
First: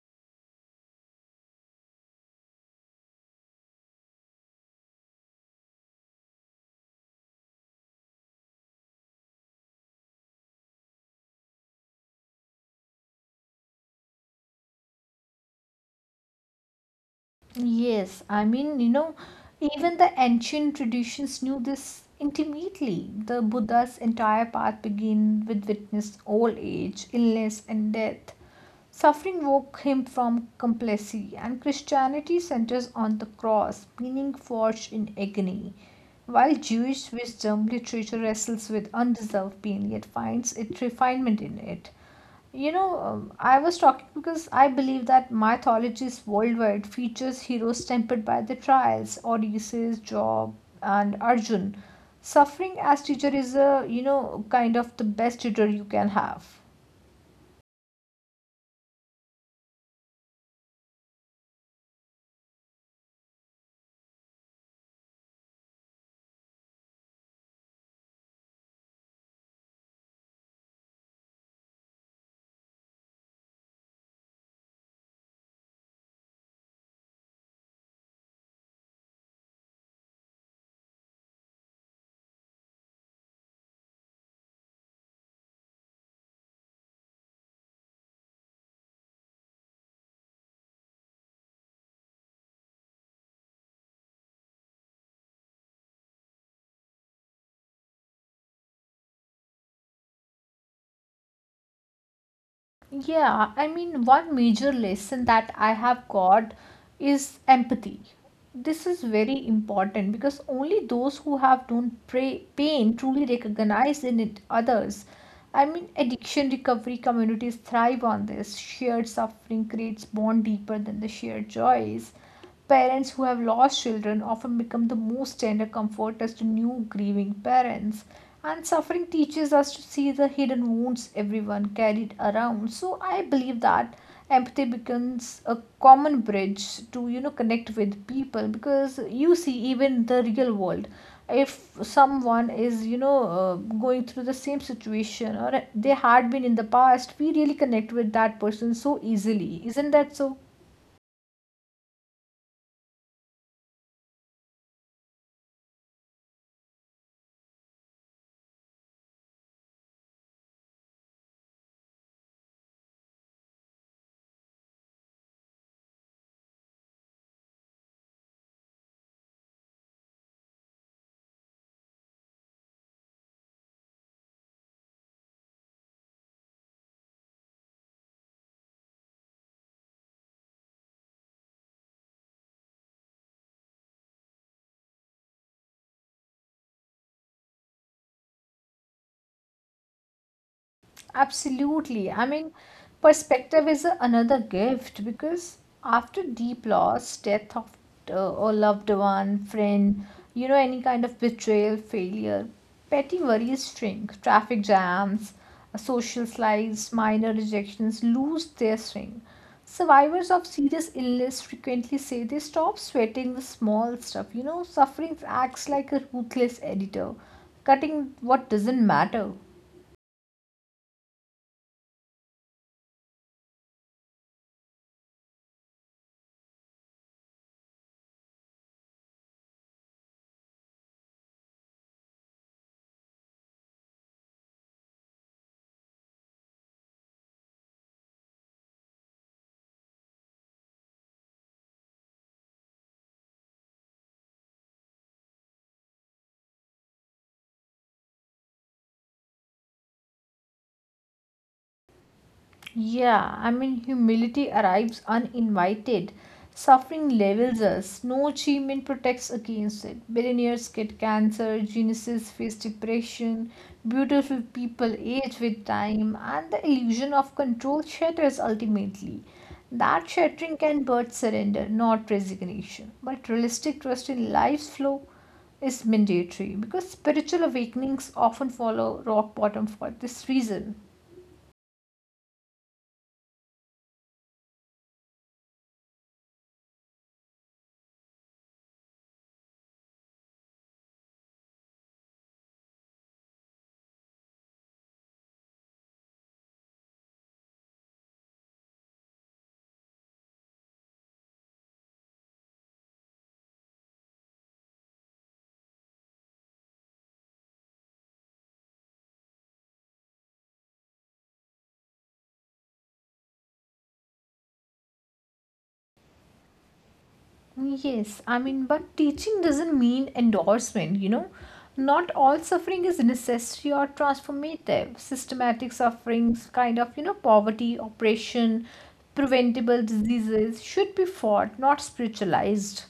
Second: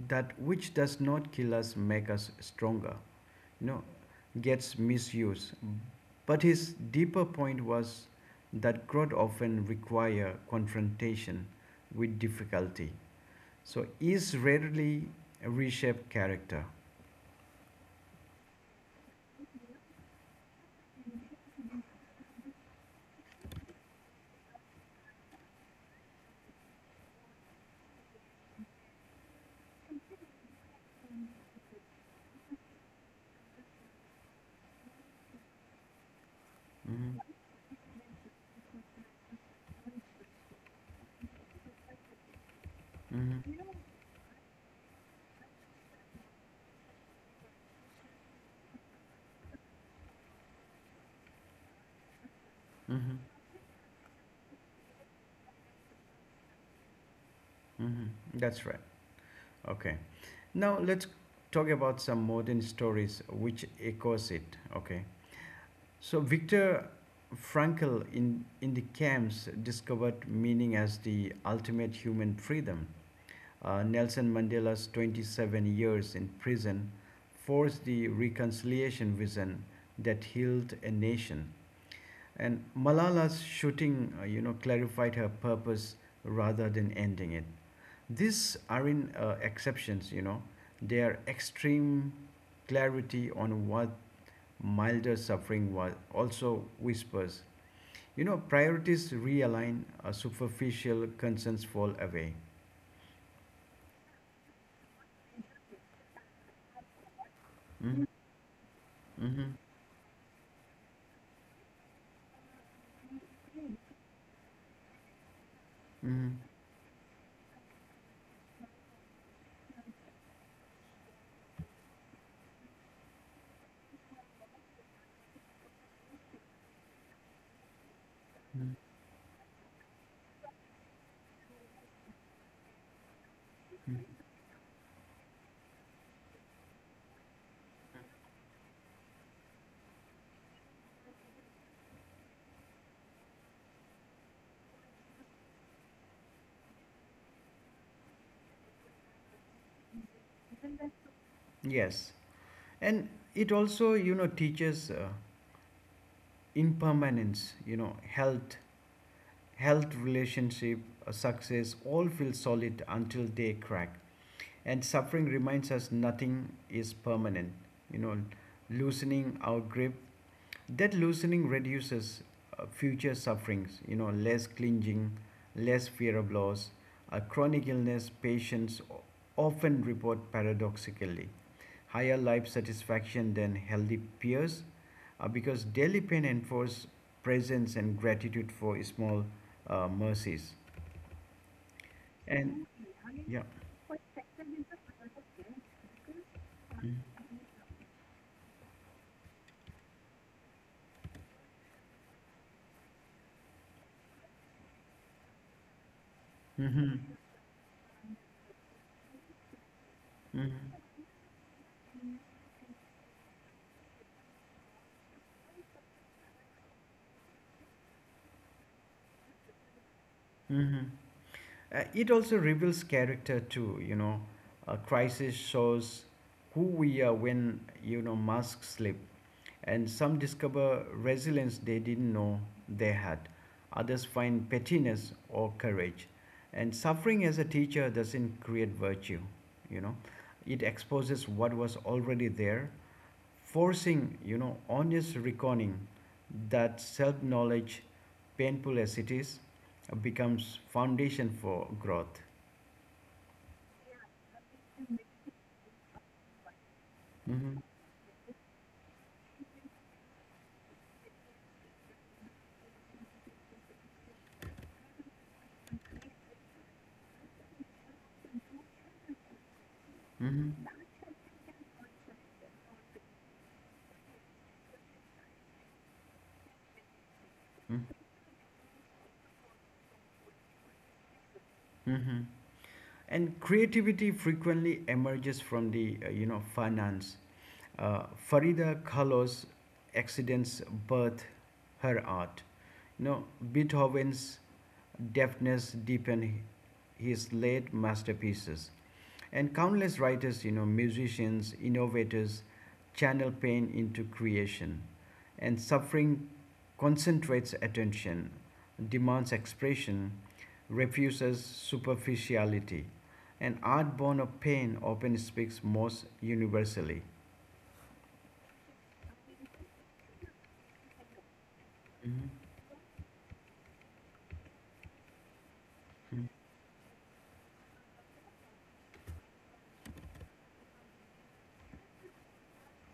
[SPEAKER 1] that which does not kill us make us stronger, you know, gets misused. But his deeper point was that growth often requires confrontation with difficulty. So is rarely reshape character.
[SPEAKER 2] Yes, I mean, you know, even the ancient traditions knew this intimately. The Buddha's entire path began with witness old age, illness, and death. Suffering woke him from complacency, and Christianity centers on the cross, meaning forged in agony. While Jewish
[SPEAKER 1] hmm
[SPEAKER 2] wisdom literature wrestles with undeserved pain, yet finds its refinement in it. You know, um, I
[SPEAKER 1] hmm
[SPEAKER 2] was talking because I believe that mythologies worldwide features heroes tempered by the trials, Odysseus, Job, and Arjun. Suffering as teacher
[SPEAKER 1] hmm
[SPEAKER 2] is a, you know, kind of the best tutor you can have.
[SPEAKER 1] hmm That's right. Okay. Now let's talk about some modern stories which echoes it. Okay. So Viktor Frankl in, in the camps discovered meaning as the ultimate human freedom. Uh, Nelson Mandela's twenty-seven years in prison forced the reconciliation vision that healed a nation. And Malala's shooting, uh, you know, clarified her purpose rather than ending it. These aren't uh, exceptions, you know, they are extreme clarity on what milder suffering was also whispers. You know, priorities realign, uh, superficial concerns fall away.
[SPEAKER 2] Yeah, I mean, one major lesson that I have got is empathy.
[SPEAKER 1] hmm
[SPEAKER 2] This is very
[SPEAKER 1] hmm
[SPEAKER 2] important because only those who have known pra- pain truly recognize in it others. I mean,
[SPEAKER 1] hmm
[SPEAKER 2] addiction recovery communities thrive on this. Shared suffering creates bond deeper than the shared joys. Parents who have lost children often become the most tender comforters to new grieving parents. And suffering teaches us to see the hidden wounds everyone carried around. So I believe that empathy becomes a common bridge to, you know, connect with people, because you see, even the real world, if someone is, you know, uh, going through the same situation or they had been in the past, we really connect with that person so easily, isn't that so?
[SPEAKER 1] Yes. And it also, you know, teaches uh, impermanence, you know, health, health relationship, uh, success, all feel solid until they crack. And suffering reminds us nothing is permanent. You know, loosening our grip, that loosening reduces uh, future sufferings, you know, less clinging, less fear of loss. A chronic illness patients often report paradoxically higher life satisfaction than healthy peers uh, because daily pain enforces presence and gratitude for small uh, mercies.
[SPEAKER 2] Absolutely. I mean,
[SPEAKER 1] And yeah.
[SPEAKER 2] perspective is a- another gift, because after deep loss, death of uh, a loved one, friend, you know, any kind of betrayal, failure, petty worries shrink, traffic jams, uh, social slides,
[SPEAKER 1] Mm-hmm.
[SPEAKER 2] minor rejections lose their swing. Survivors of
[SPEAKER 1] Mm-hmm.
[SPEAKER 2] serious illness frequently say they stop sweating the small stuff. You know, suffering acts like a ruthless editor, cutting what doesn't matter.
[SPEAKER 1] Mm-hmm. Uh, it also reveals character too, you know. A crisis shows who we are when, you know, masks slip. And some discover resilience they didn't know they had. Others find pettiness or courage. And suffering as a teacher doesn't create virtue, you know. It exposes what was already there, forcing, you know, honest reckoning. That self knowledge, painful as it is, becomes foundation for growth.
[SPEAKER 2] Yeah, I mean, humility arrives uninvited. Suffering
[SPEAKER 1] hmm
[SPEAKER 2] levels us. No achievement protects against it. Billionaires get cancer, geniuses face depression, beautiful people age with time, and the illusion of control shatters ultimately. That shattering
[SPEAKER 1] hmm
[SPEAKER 2] can birth surrender, not resignation. But realistic trust in life's flow is mandatory because spiritual awakenings often follow rock bottom for this reason.
[SPEAKER 1] hmm and creativity frequently emerges from the uh, you know, finance, uh, farida kahlo's accidents birth her art, you know, beethoven's deafness deepened his late masterpieces. And countless writers, you know, musicians, innovators channel pain into creation. And suffering concentrates attention, demands expression, refuses superficiality. And art born of pain often speaks most universally.
[SPEAKER 2] Yes, I mean, but teaching doesn't mean endorsement, you know. Not all
[SPEAKER 1] hmm
[SPEAKER 2] suffering is necessary or transformative. Systematic sufferings, kind of, you know, poverty, oppression, preventable diseases should be fought, not spiritualized.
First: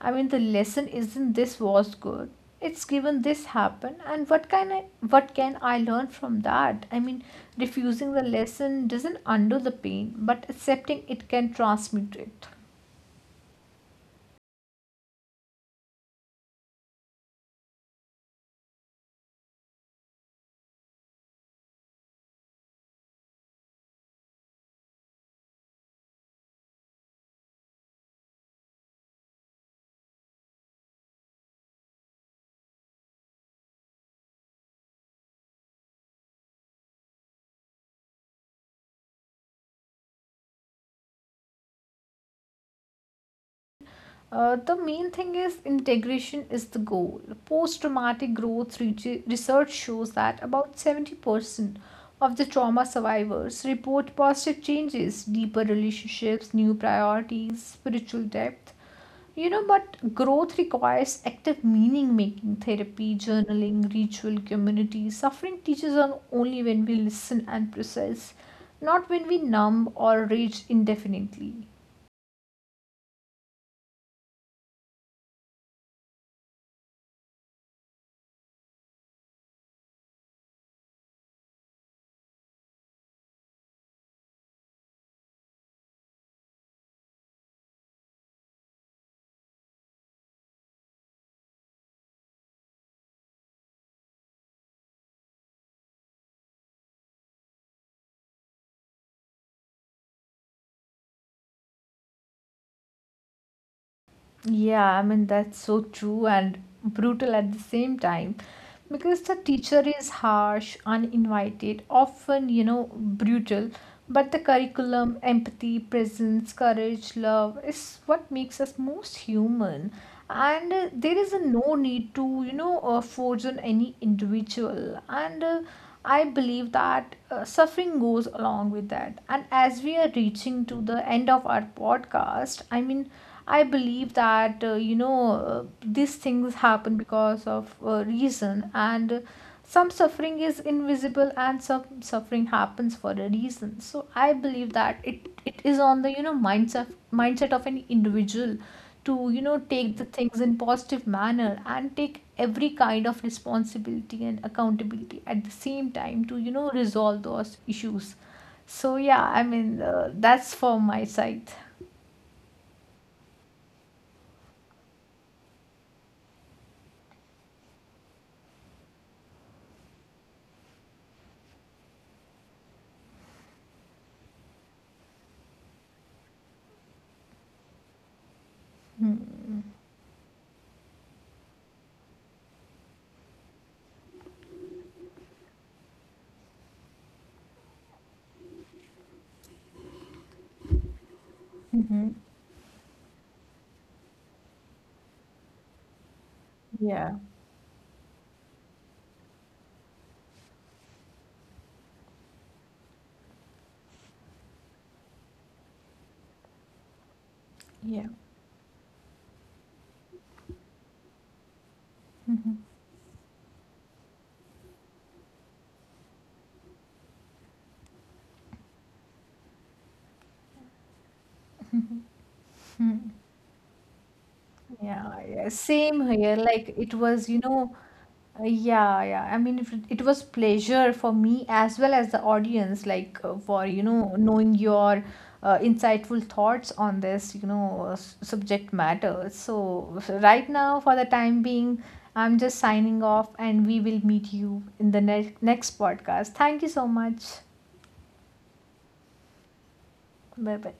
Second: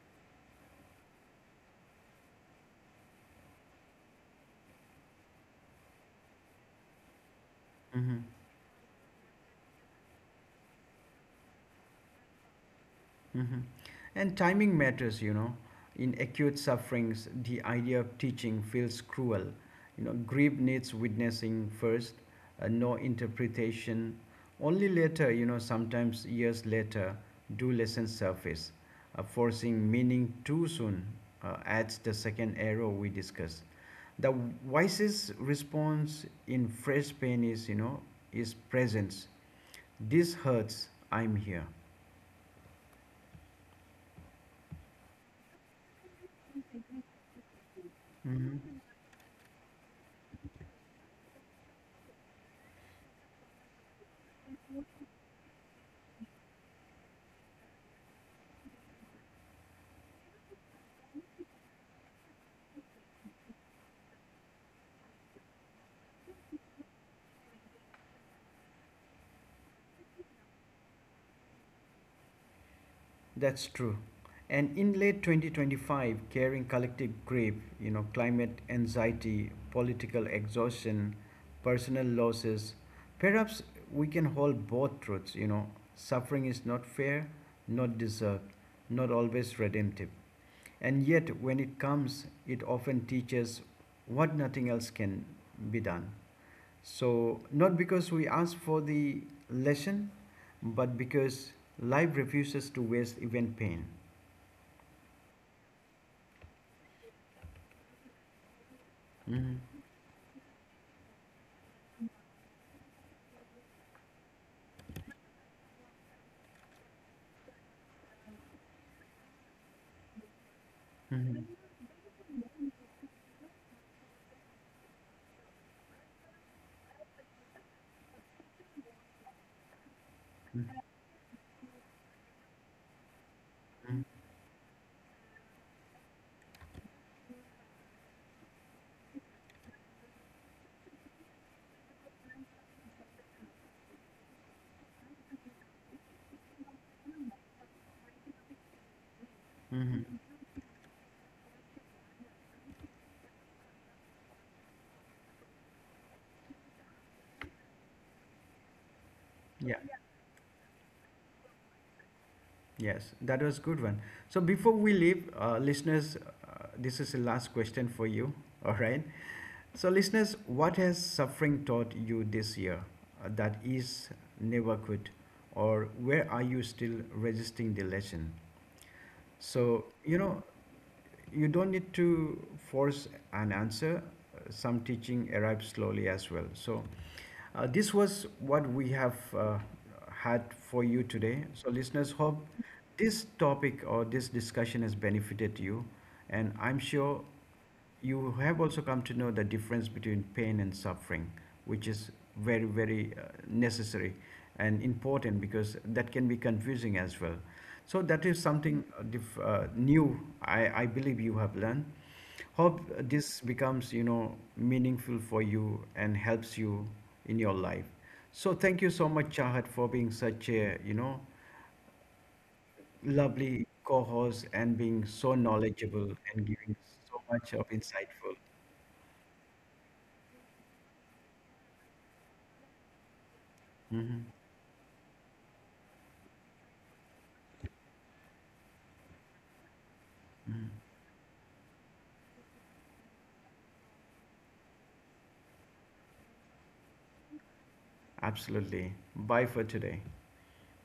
[SPEAKER 2] I mean, the lesson isn't this was good. It's given this happened, and what can I, what can I learn from that? I mean, refusing the
[SPEAKER 1] hmm
[SPEAKER 2] lesson doesn't undo the pain, but accepting it can transmute it.
[SPEAKER 1] Mhm. And timing matters, you know. In acute sufferings, the idea of teaching feels cruel. You know, grief needs witnessing first, uh, no interpretation. Only later, you know, sometimes years later, do lessons surface. Uh, forcing meaning too soon uh, adds the second error we discussed. The wisest response in fresh pain is, you know, is presence. This hurts. I'm here.
[SPEAKER 2] Uh, the main thing is integration is the goal. Post traumatic growth re- research shows that about seventy percent of the trauma survivors report positive changes, deeper relationships, new priorities, spiritual depth. You know, but growth requires active meaning making, therapy, journaling, ritual, community. Suffering teaches us only when we listen and process, not when we numb or rage indefinitely.
[SPEAKER 1] That's true. And in late twenty twenty-five, carrying collective grief, you know, climate anxiety, political exhaustion, personal losses, perhaps we can hold both truths, you know, suffering is not fair, not deserved, not always redemptive. And yet, when it comes, it often teaches what nothing else can be done. So, not because we ask for the lesson, but because life refuses to waste even pain.
[SPEAKER 2] Yeah, I mean, that's so true and brutal at the same time, because the
[SPEAKER 1] hmm
[SPEAKER 2] teacher is harsh, uninvited, often, you know, brutal, but the curriculum, empathy, presence, courage, love is what makes us most human. And uh, There is a
[SPEAKER 1] hmm
[SPEAKER 2] no need to, you know, uh, force on any individual, and uh, I believe that uh, suffering goes along with that. And as we are reaching to the end of our podcast, I mean, I believe that, uh, you know uh, these things happen because of uh, reason, and some suffering is invisible and some suffering happens for a reason. So I believe that it it is on the, you know, mindset mindset of an individual to, you know, take the
[SPEAKER 1] hmm
[SPEAKER 2] things in positive manner and take every kind of responsibility and accountability at the same time to, you know, resolve those issues. So yeah, I
[SPEAKER 1] Yeah,
[SPEAKER 2] mean, uh, that's for my side.
[SPEAKER 1] yes, that was good one. So before we leave, uh, listeners, uh, this is the last question for you. All right. So listeners, what has suffering taught you this year uh, that is never could, or where are you still resisting the lesson?
[SPEAKER 2] Hmm.
[SPEAKER 1] So, you know, you don't need to force an answer. Some teaching arrives slowly as well. So, uh, this was what we have uh, had for you today. So, listeners,
[SPEAKER 2] Mm-hmm.
[SPEAKER 1] hope this topic or this discussion has benefited you, and I'm sure you have also come to know the difference between pain and suffering, which is very, very uh, necessary and important because that can be confusing as well. So
[SPEAKER 2] Yeah.
[SPEAKER 1] that is something uh, dif- uh, new. I, I believe you have learned.
[SPEAKER 2] Mhm.
[SPEAKER 1] Hope this becomes, you know, meaningful for you and helps you in your life. So thank you so much, Chahat, for being such a, you know, lovely co-host and being
[SPEAKER 2] Yeah,
[SPEAKER 1] so
[SPEAKER 2] yeah,
[SPEAKER 1] knowledgeable
[SPEAKER 2] same here.
[SPEAKER 1] and giving
[SPEAKER 2] Like it
[SPEAKER 1] so
[SPEAKER 2] was, you
[SPEAKER 1] much
[SPEAKER 2] know,
[SPEAKER 1] of insightful.
[SPEAKER 2] Uh, yeah, yeah. I mean, if it it was pleasure for me as well as the audience, like uh, for, you know,
[SPEAKER 1] hmm
[SPEAKER 2] knowing your uh, insightful thoughts on this, you know, uh, s- subject matter. So so right now, for the time being, I'm just signing off, and we will meet you in the next next podcast. Thank you so much.
[SPEAKER 1] Absolutely. Bye for today.
[SPEAKER 2] Bye bye.